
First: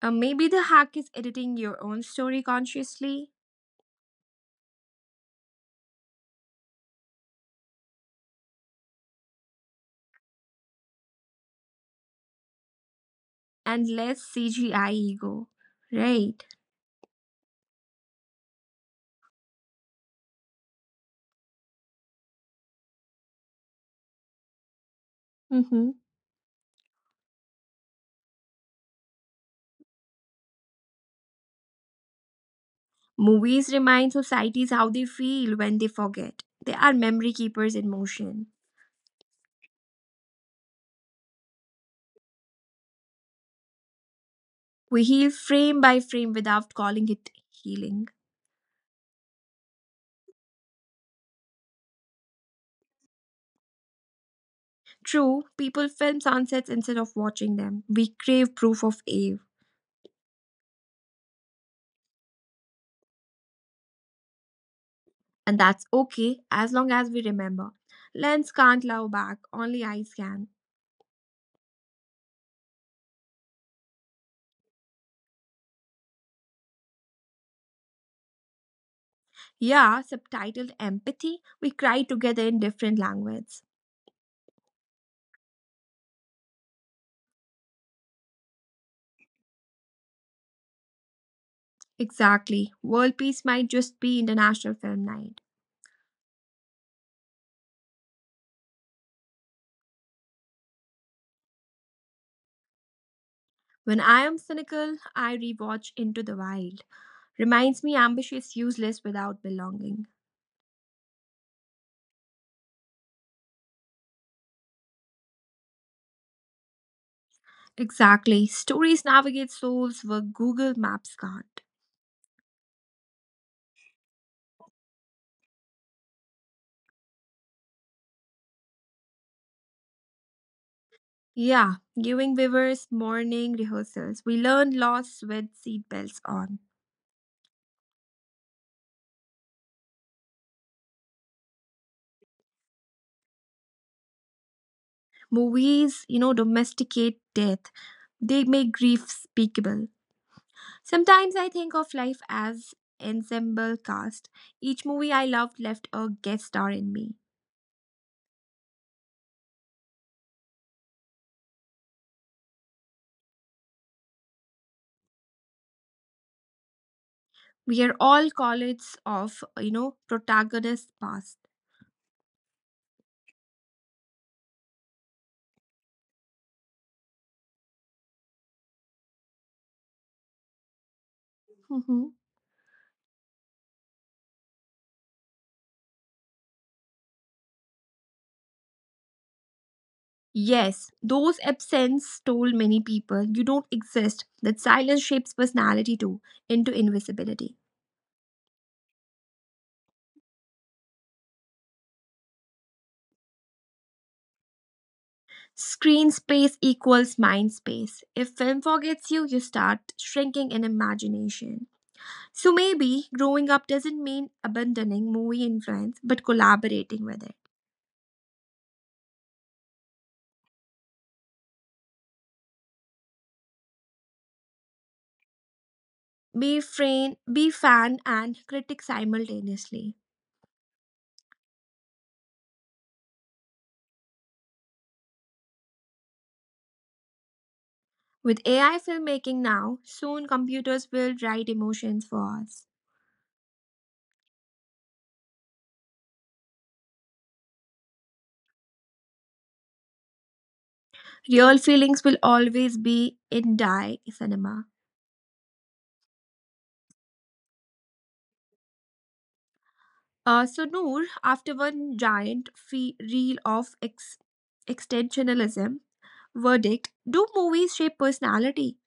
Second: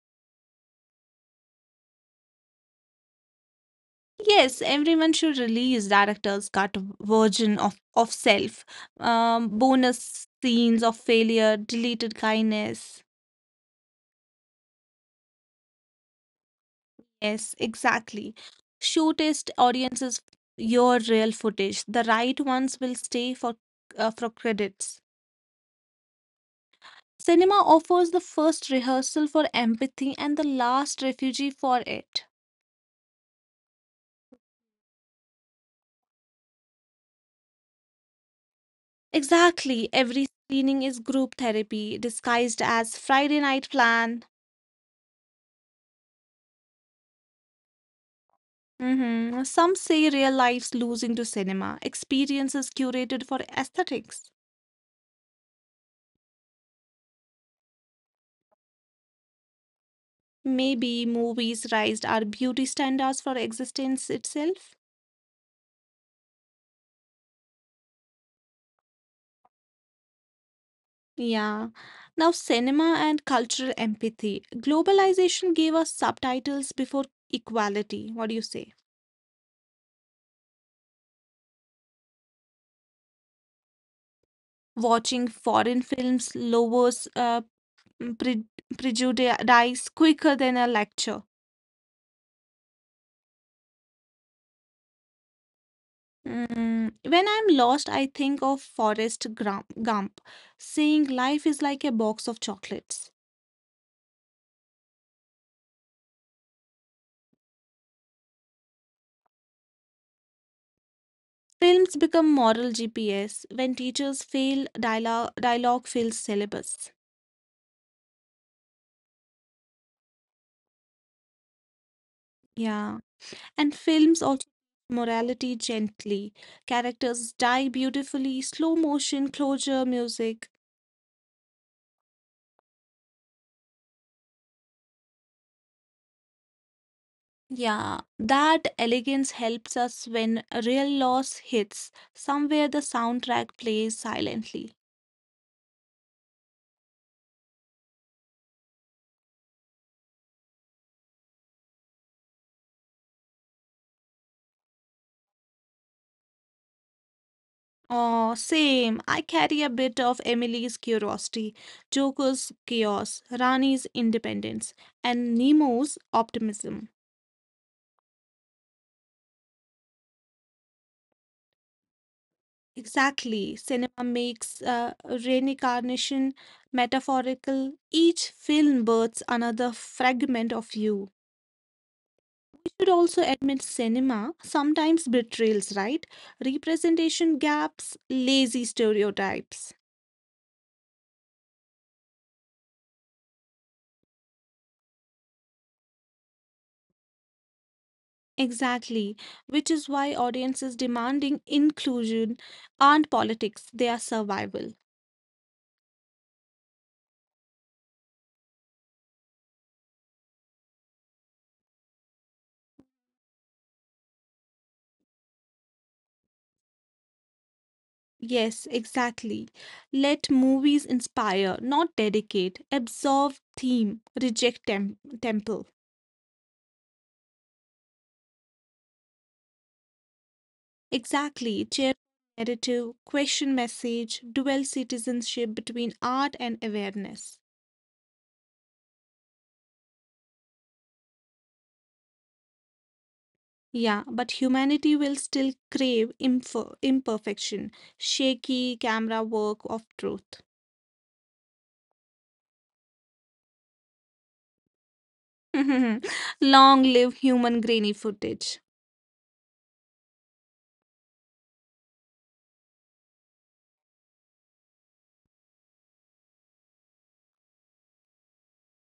Maybe the hack is editing your own story consciously.
Yes, everyone should release director's cut version of self, bonus scenes of failure, deleted kindness.
And less CGI ego, right?
Yes, exactly. Show test audiences your real footage. The right ones will stay for credits.
Mm-hmm.
Cinema offers the first rehearsal for empathy and the last refuge for it.
Movies remind societies how they feel when they forget. They are memory keepers in motion.
Exactly, every screening is group therapy disguised as Friday night plan.
We heal frame by frame without calling it healing.
Some say real life's losing to cinema, experiences curated for aesthetics.
True, people film sunsets instead of watching them. We crave proof of Ave,
Maybe movies raised our beauty standards for existence itself.
and that's okay as long as we remember. Lens can't love back, only eyes can.
Yeah. Now, cinema and cultural empathy. Globalization gave us subtitles before equality. What do you say?
Yeah, subtitled empathy, we cry together in different language.
Watching foreign films lowers pre- prejudice quicker than a lecture.
Exactly. World peace might just be international film night.
Mm, when I'm lost, I think of Gump saying life is like a box of chocolates.
When I am cynical, I rewatch Into the Wild. Reminds me ambitious, useless without belonging.
Films become moral GPS. When teachers fail, dialogue fails. Syllabus.
Exactly. Stories navigate souls where Google Maps can't.
Yeah. And films also morality gently. Characters die beautifully, slow motion, closure, music.
Yeah, giving viewers morning rehearsals. We learn loss with seatbelts on.
Yeah. That elegance helps us when a real loss hits. Somewhere the soundtrack plays silently.
Movies, you know, domesticate death. They make grief speakable. Sometimes I think of life as ensemble cast. Each movie I loved left a guest star in me.
Oh, same. I carry a bit of Emily's curiosity, Joker's chaos, Rani's independence, and Nemo's optimism.
We are all colleagues of, you know, protagonists past.
Exactly. Cinema makes reincarnation metaphorical. Each film births another fragment of you.
Mhm.
We should also admit cinema sometimes betrays, right? Representation gaps, lazy stereotypes.
Yes, those absence told many people you don't exist. That silence shapes personality too into invisibility.
Exactly, which is why audiences demanding inclusion aren't politics, they are survival.
Screen space equals mind space. If film forgets you, you start shrinking in imagination. So maybe growing up doesn't mean abandoning movie influence, but collaborating with it.
Yes, exactly. Let movies inspire, not dedicate, absorb theme, reject temple.
Be friend, be fan, and critic simultaneously.
Exactly, chair narrative, question message, dual citizenship between art and awareness.
With AI filmmaking now, soon computers will write emotions for us.
Yeah, but humanity will still crave imperfection, shaky camera work of truth.
Real feelings will always be in die cinema.
Long live human grainy footage.
So Noor, after one giant reel of extensionalism verdict, do movies shape personality?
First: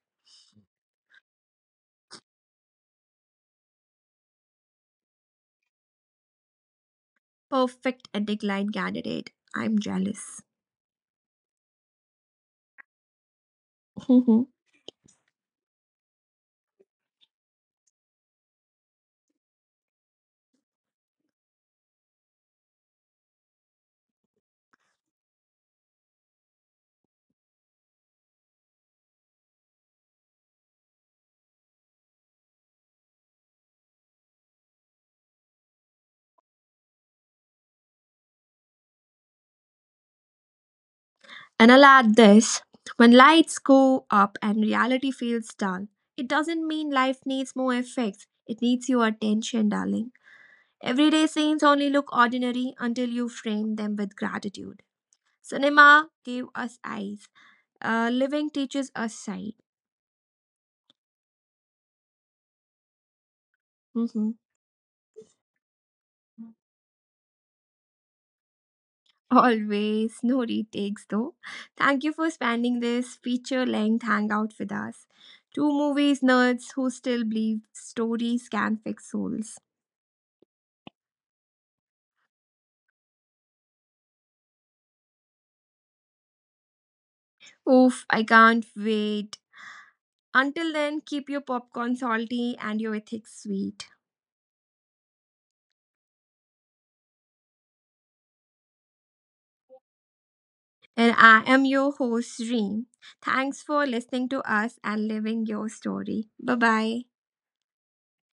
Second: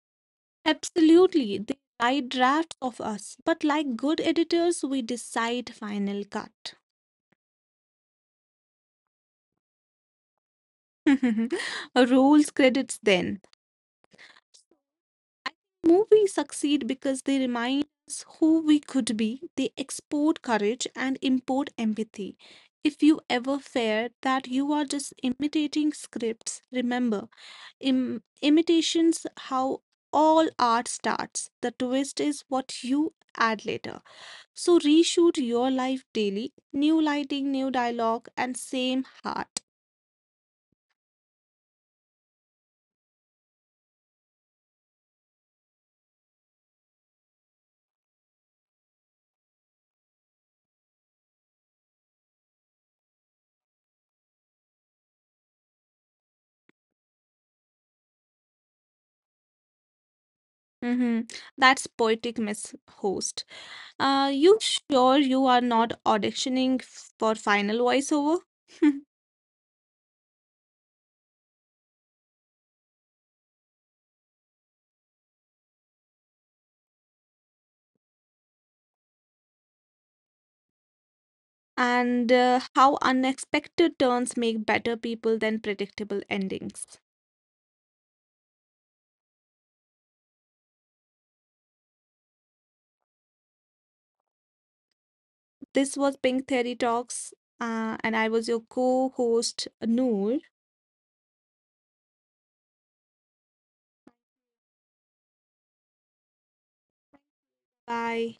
Absolutely, they write drafts of us, but like good editors, we decide final cut.
Perfect and decline candidate. I'm jealous.
Rules credits then. I think movies succeed because they remind us who we could be. They export courage and import empathy. If you ever fear that you are just imitating scripts, remember imitations how all art starts. The twist is what you add later. So reshoot your life daily. New lighting, new dialogue, and same heart.
And I'll add this, when lights go up and reality feels dull, it doesn't mean life needs more effects. It needs your attention, darling. Everyday scenes only look ordinary until you frame them with gratitude. Cinema gave us eyes, living teaches us sight.
hmm That's poetic, Miss Host.
Mhm.
You sure you are not auditioning for final voiceover?
Always, no retakes though. Thank you for spending this feature length hangout with us. Two movies nerds who still believe stories can fix souls.
And how unexpected turns make better people than predictable endings.
Oof, I can't wait. Until then, keep your popcorn salty and your ethics sweet.
This was Pink Theory Talks, and I was your co host, Noor.
And I am your host, Reem. Thanks for listening to us and living your story. Bye bye.
Bye.